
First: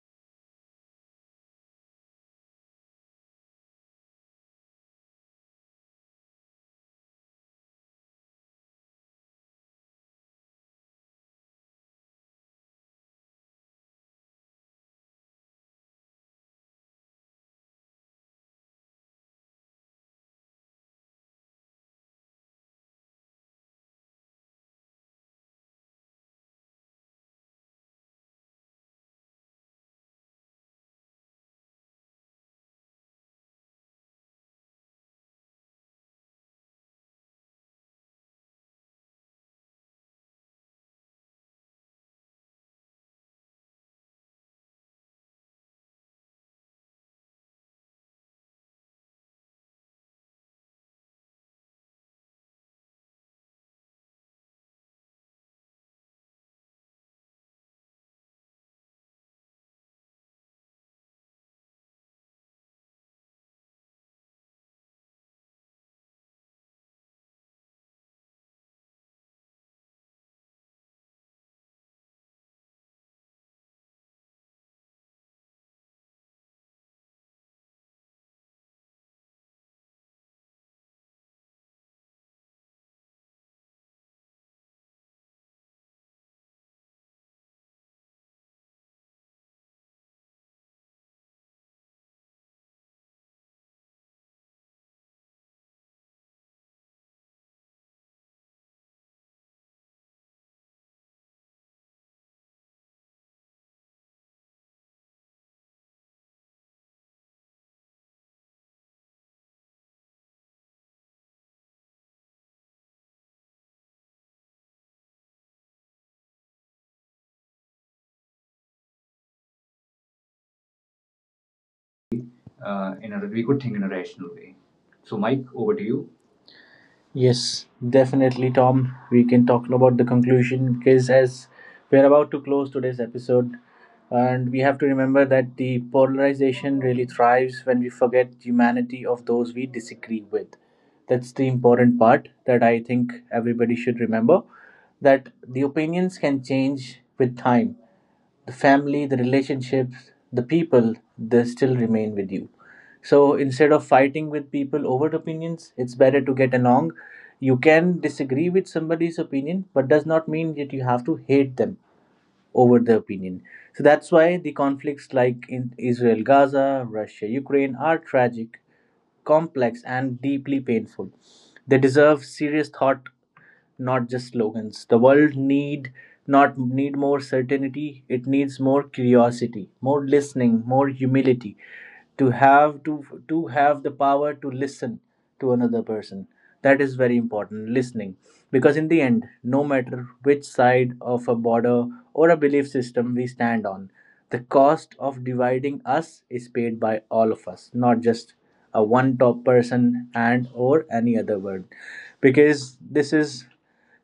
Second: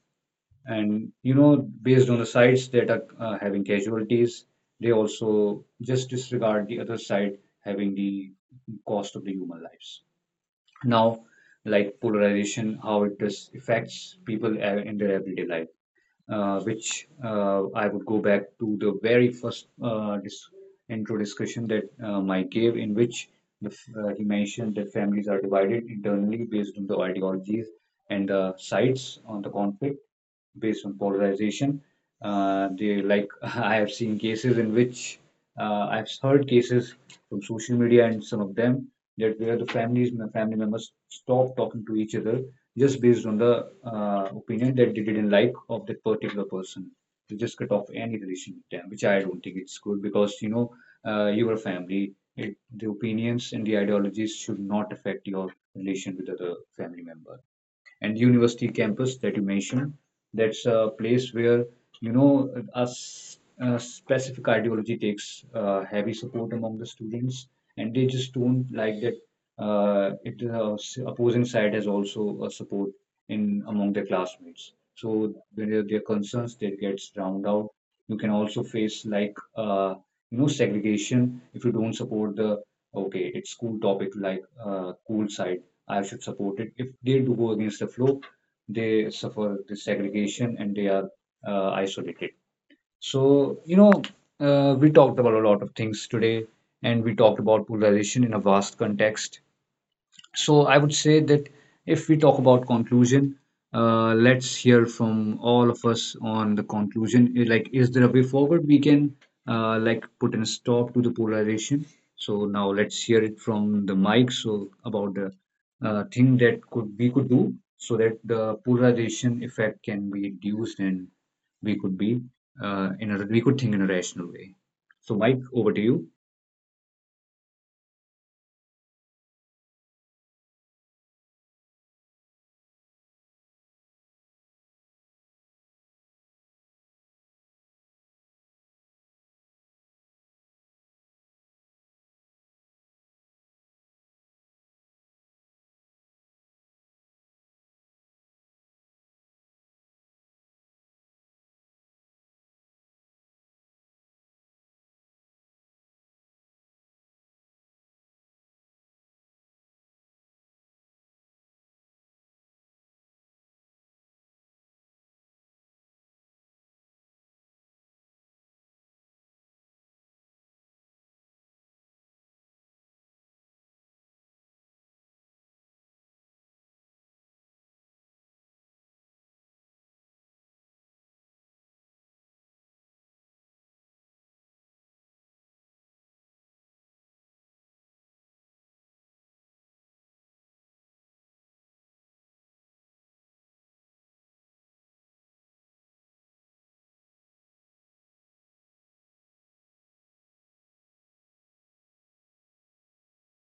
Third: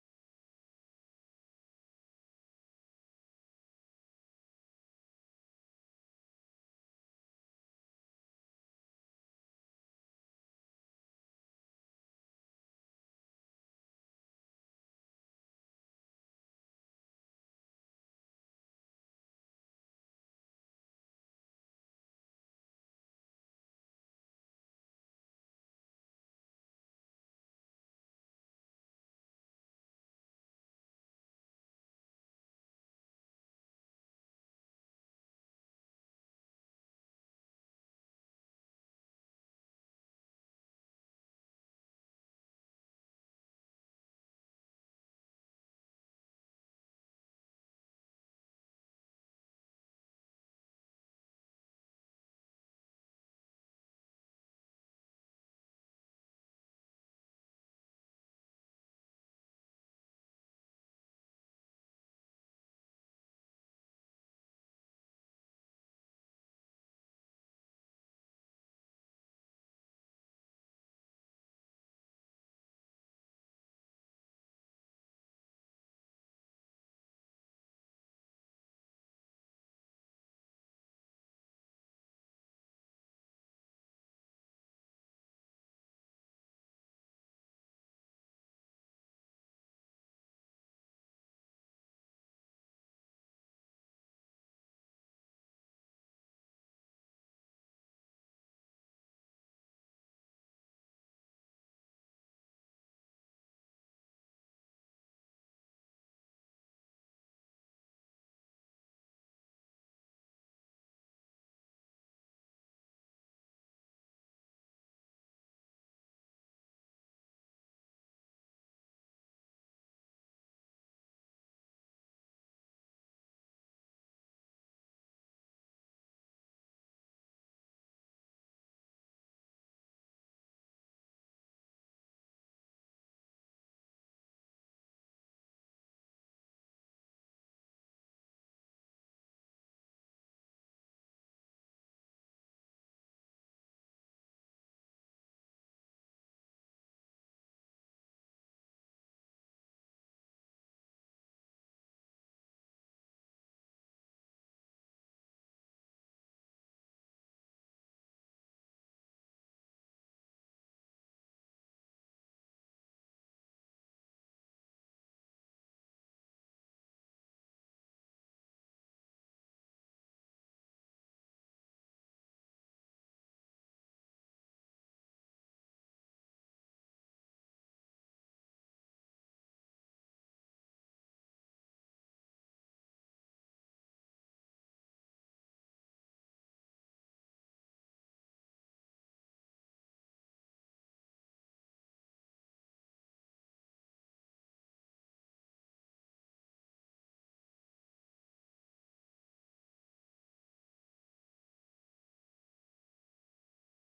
And you know, based on the sides that are having casualties, they also just disregard the other side having the cost of the human lives now, like polarization how it does affects people in their everyday life, which I would go back to the very first intro discussion that Mike gave in which he mentioned that families are divided internally based on the ideologies and the sides on the conflict based on polarization. They like [LAUGHS] I have seen cases in which I've heard cases from social media and some of them that where the families and family members stop talking to each other just based on the opinion that they didn't like of that particular person. They just cut off any relation with them, which I don't think it's good because you know you are a family. It, the opinions and the ideologies should not affect your relation with other family members and university campus that you mentioned, that's a place where you know a specific ideology takes heavy support among the students and they just don't like that opposing side has also a support in among their classmates. So when there concerns that gets drowned out, you can also face like uh, you know segregation. If you don't support the okay it's cool topic like cool side, I should support it. If they do go against the flow, they suffer this segregation and they are isolated. So, you know, we talked about a lot of things today and we talked about polarization in a vast context. So I would say that if we talk about conclusion, let's hear from all of us on the conclusion. Eh, like, is there a way forward we can like put a stop to the polarization? So now let's hear it from the mic. So about the thing that could we could do so that the polarization effect can be reduced and we could be in a
we
we
could
could
think
think
in
in
a
a
rational
rational way.
way. So,
So
Mike,
Mike,
over
over
to
to you.
you. Yes, definitely, Tom. We can talk about the conclusion, because as we're about to close today's episode, and we have to remember that the polarization really thrives when we forget humanity of those we disagree with. That's the important part that I think everybody should remember, that the opinions can change with time, the family, the relationships, the people, they still remain with you. So instead of fighting with people over opinions, it's better to get along. You can disagree with somebody's opinion, but does not mean that you have to hate them over the opinion. So that's why the conflicts like in Israel Gaza, Russia Ukraine are tragic, complex, and deeply painful. They deserve serious thought, not just slogans. The world need not need more certainty, it needs more curiosity, more listening, more humility, to have the power to listen to another person. That is very important, listening. Because in the end, no matter which side of a border or a belief system we stand on, the cost of dividing us is paid by all of us, not just a one top person and or any other word. Because this is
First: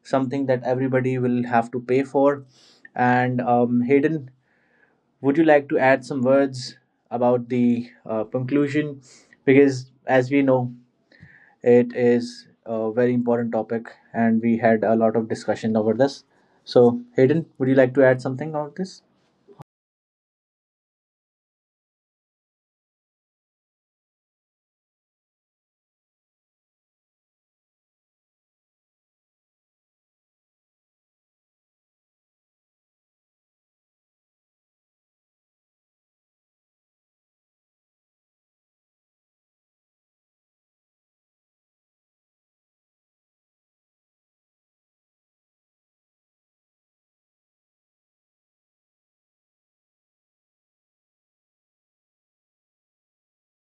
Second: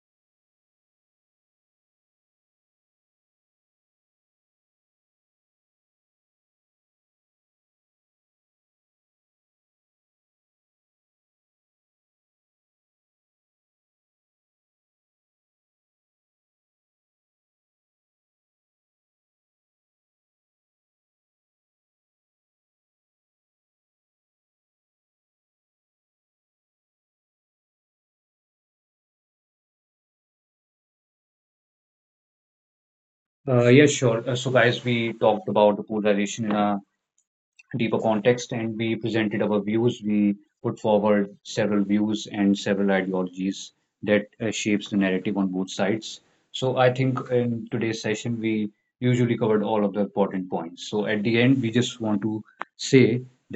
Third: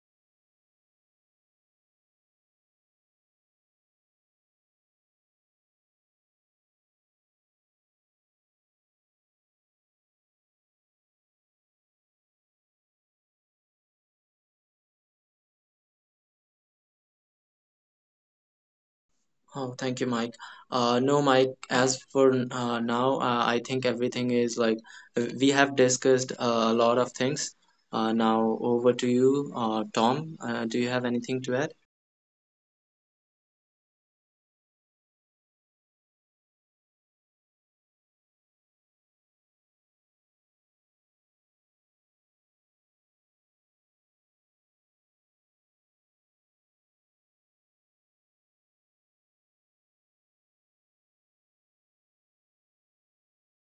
something that everybody will have to pay for. And Hayden, would you like to add some words about the conclusion? Because as we know, it is a very important topic, and we had a lot of discussion over this. So, Hayden, would you like to add something about this?
Oh, thank you, Mike. No, Mike, as for now, I think everything is like we have discussed a lot of things. Now, over to you, Tom. Do you have anything to add?
Yeah, sure. So guys, we talked about the polarization in our deeper context and we presented our views, we put forward several views and several ideologies that shapes the narrative on both sides. So I think in today's session we usually covered all of the important points, so at the end we just want to say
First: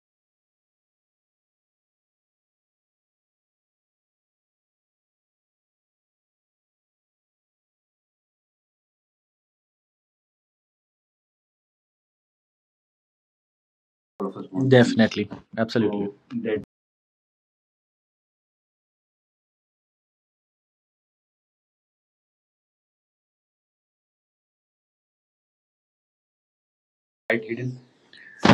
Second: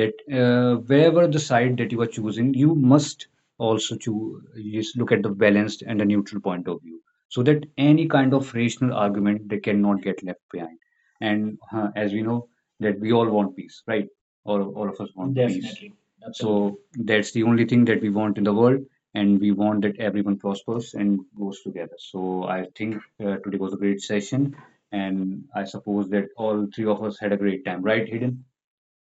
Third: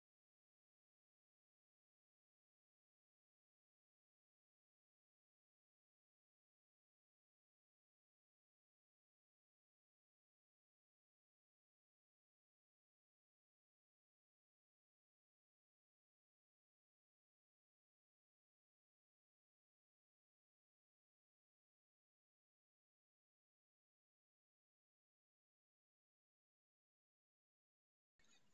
that wherever the side that you are choosing you must also choose just look at the balanced and the neutral point of view so that any kind of rational argument they cannot get left behind. And as we know that we all want peace, right, all of us want. Definitely.
Definitely,
Peace.
absolutely.
Absolutely. So
Right,
that's the only thing that we want in the world, and we want that everyone prospers and goes together. So I think today was a great session, and I suppose that all three of us had a great time, right,
Hayden?
Hayden?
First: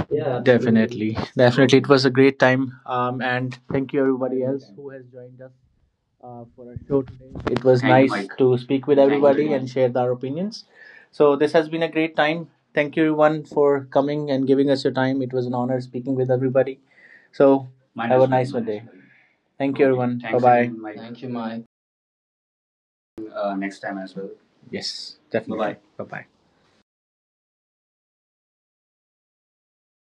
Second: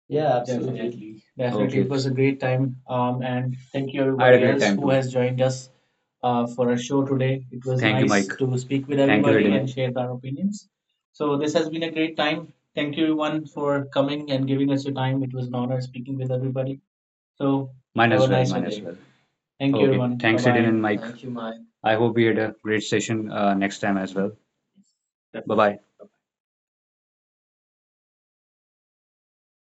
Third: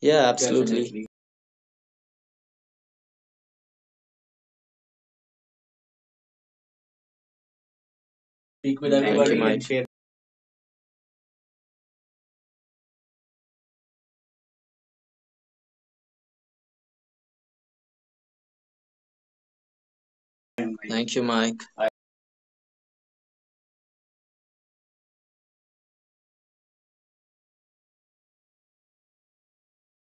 Yeah,
Yeah,
Yeah,
absolutely. Definitely.
definitely,
absolutely. Definitely,
definitely.
okay.
It
It
was
was
a
a
great
great
time,
time. And
and thank
thank
you
you I had a everybody
everybody
great else
else
time who
who
too.
has
Has
joined
joined
us.
us
For
for
our
our
show
show
today.
today.
It
It was
was Thank
thank you,
you,
nice
nice you,
Mike. To
to
Speak
speak
speak
with
with
with
thank you,
Thank
thank
you
you very
everybody and
everybody
everybody
very
much.
and
Mike.
And
much.
Share.
Share
share our
our opinions.
opinions.
So
So
this
this
has
has been
been a
a
great
great
time.
time.
Thank
Thank you
you everyone
everyone
for
for
coming
coming and
and giving
giving us
us
your
your
time.
time.
It
It
was
was
an
an
honor
honor
speaking
speaking
with
with
everybody.
everybody.
So
So
mine
Mine
have a as a
have a as
well,
well,
nice
nice
mine
mine
as
one as
day.
day.
Well.
Well.
Thank you okay.
Thank you Okay,
Everyone. Bye
everyone. Bye
thanks,
thanks
Eden
bye.
bye. And
Again,
Mike.
Mike.
Thank
Thank
you,
Thank
you,
Mike.
Mike.
I hope we had a great session
you.
next
Next
time
time
as
as
well.
well. Yes,
Bye
Bye
definitely.
definitely. Bye.
Bye.
Bye bye.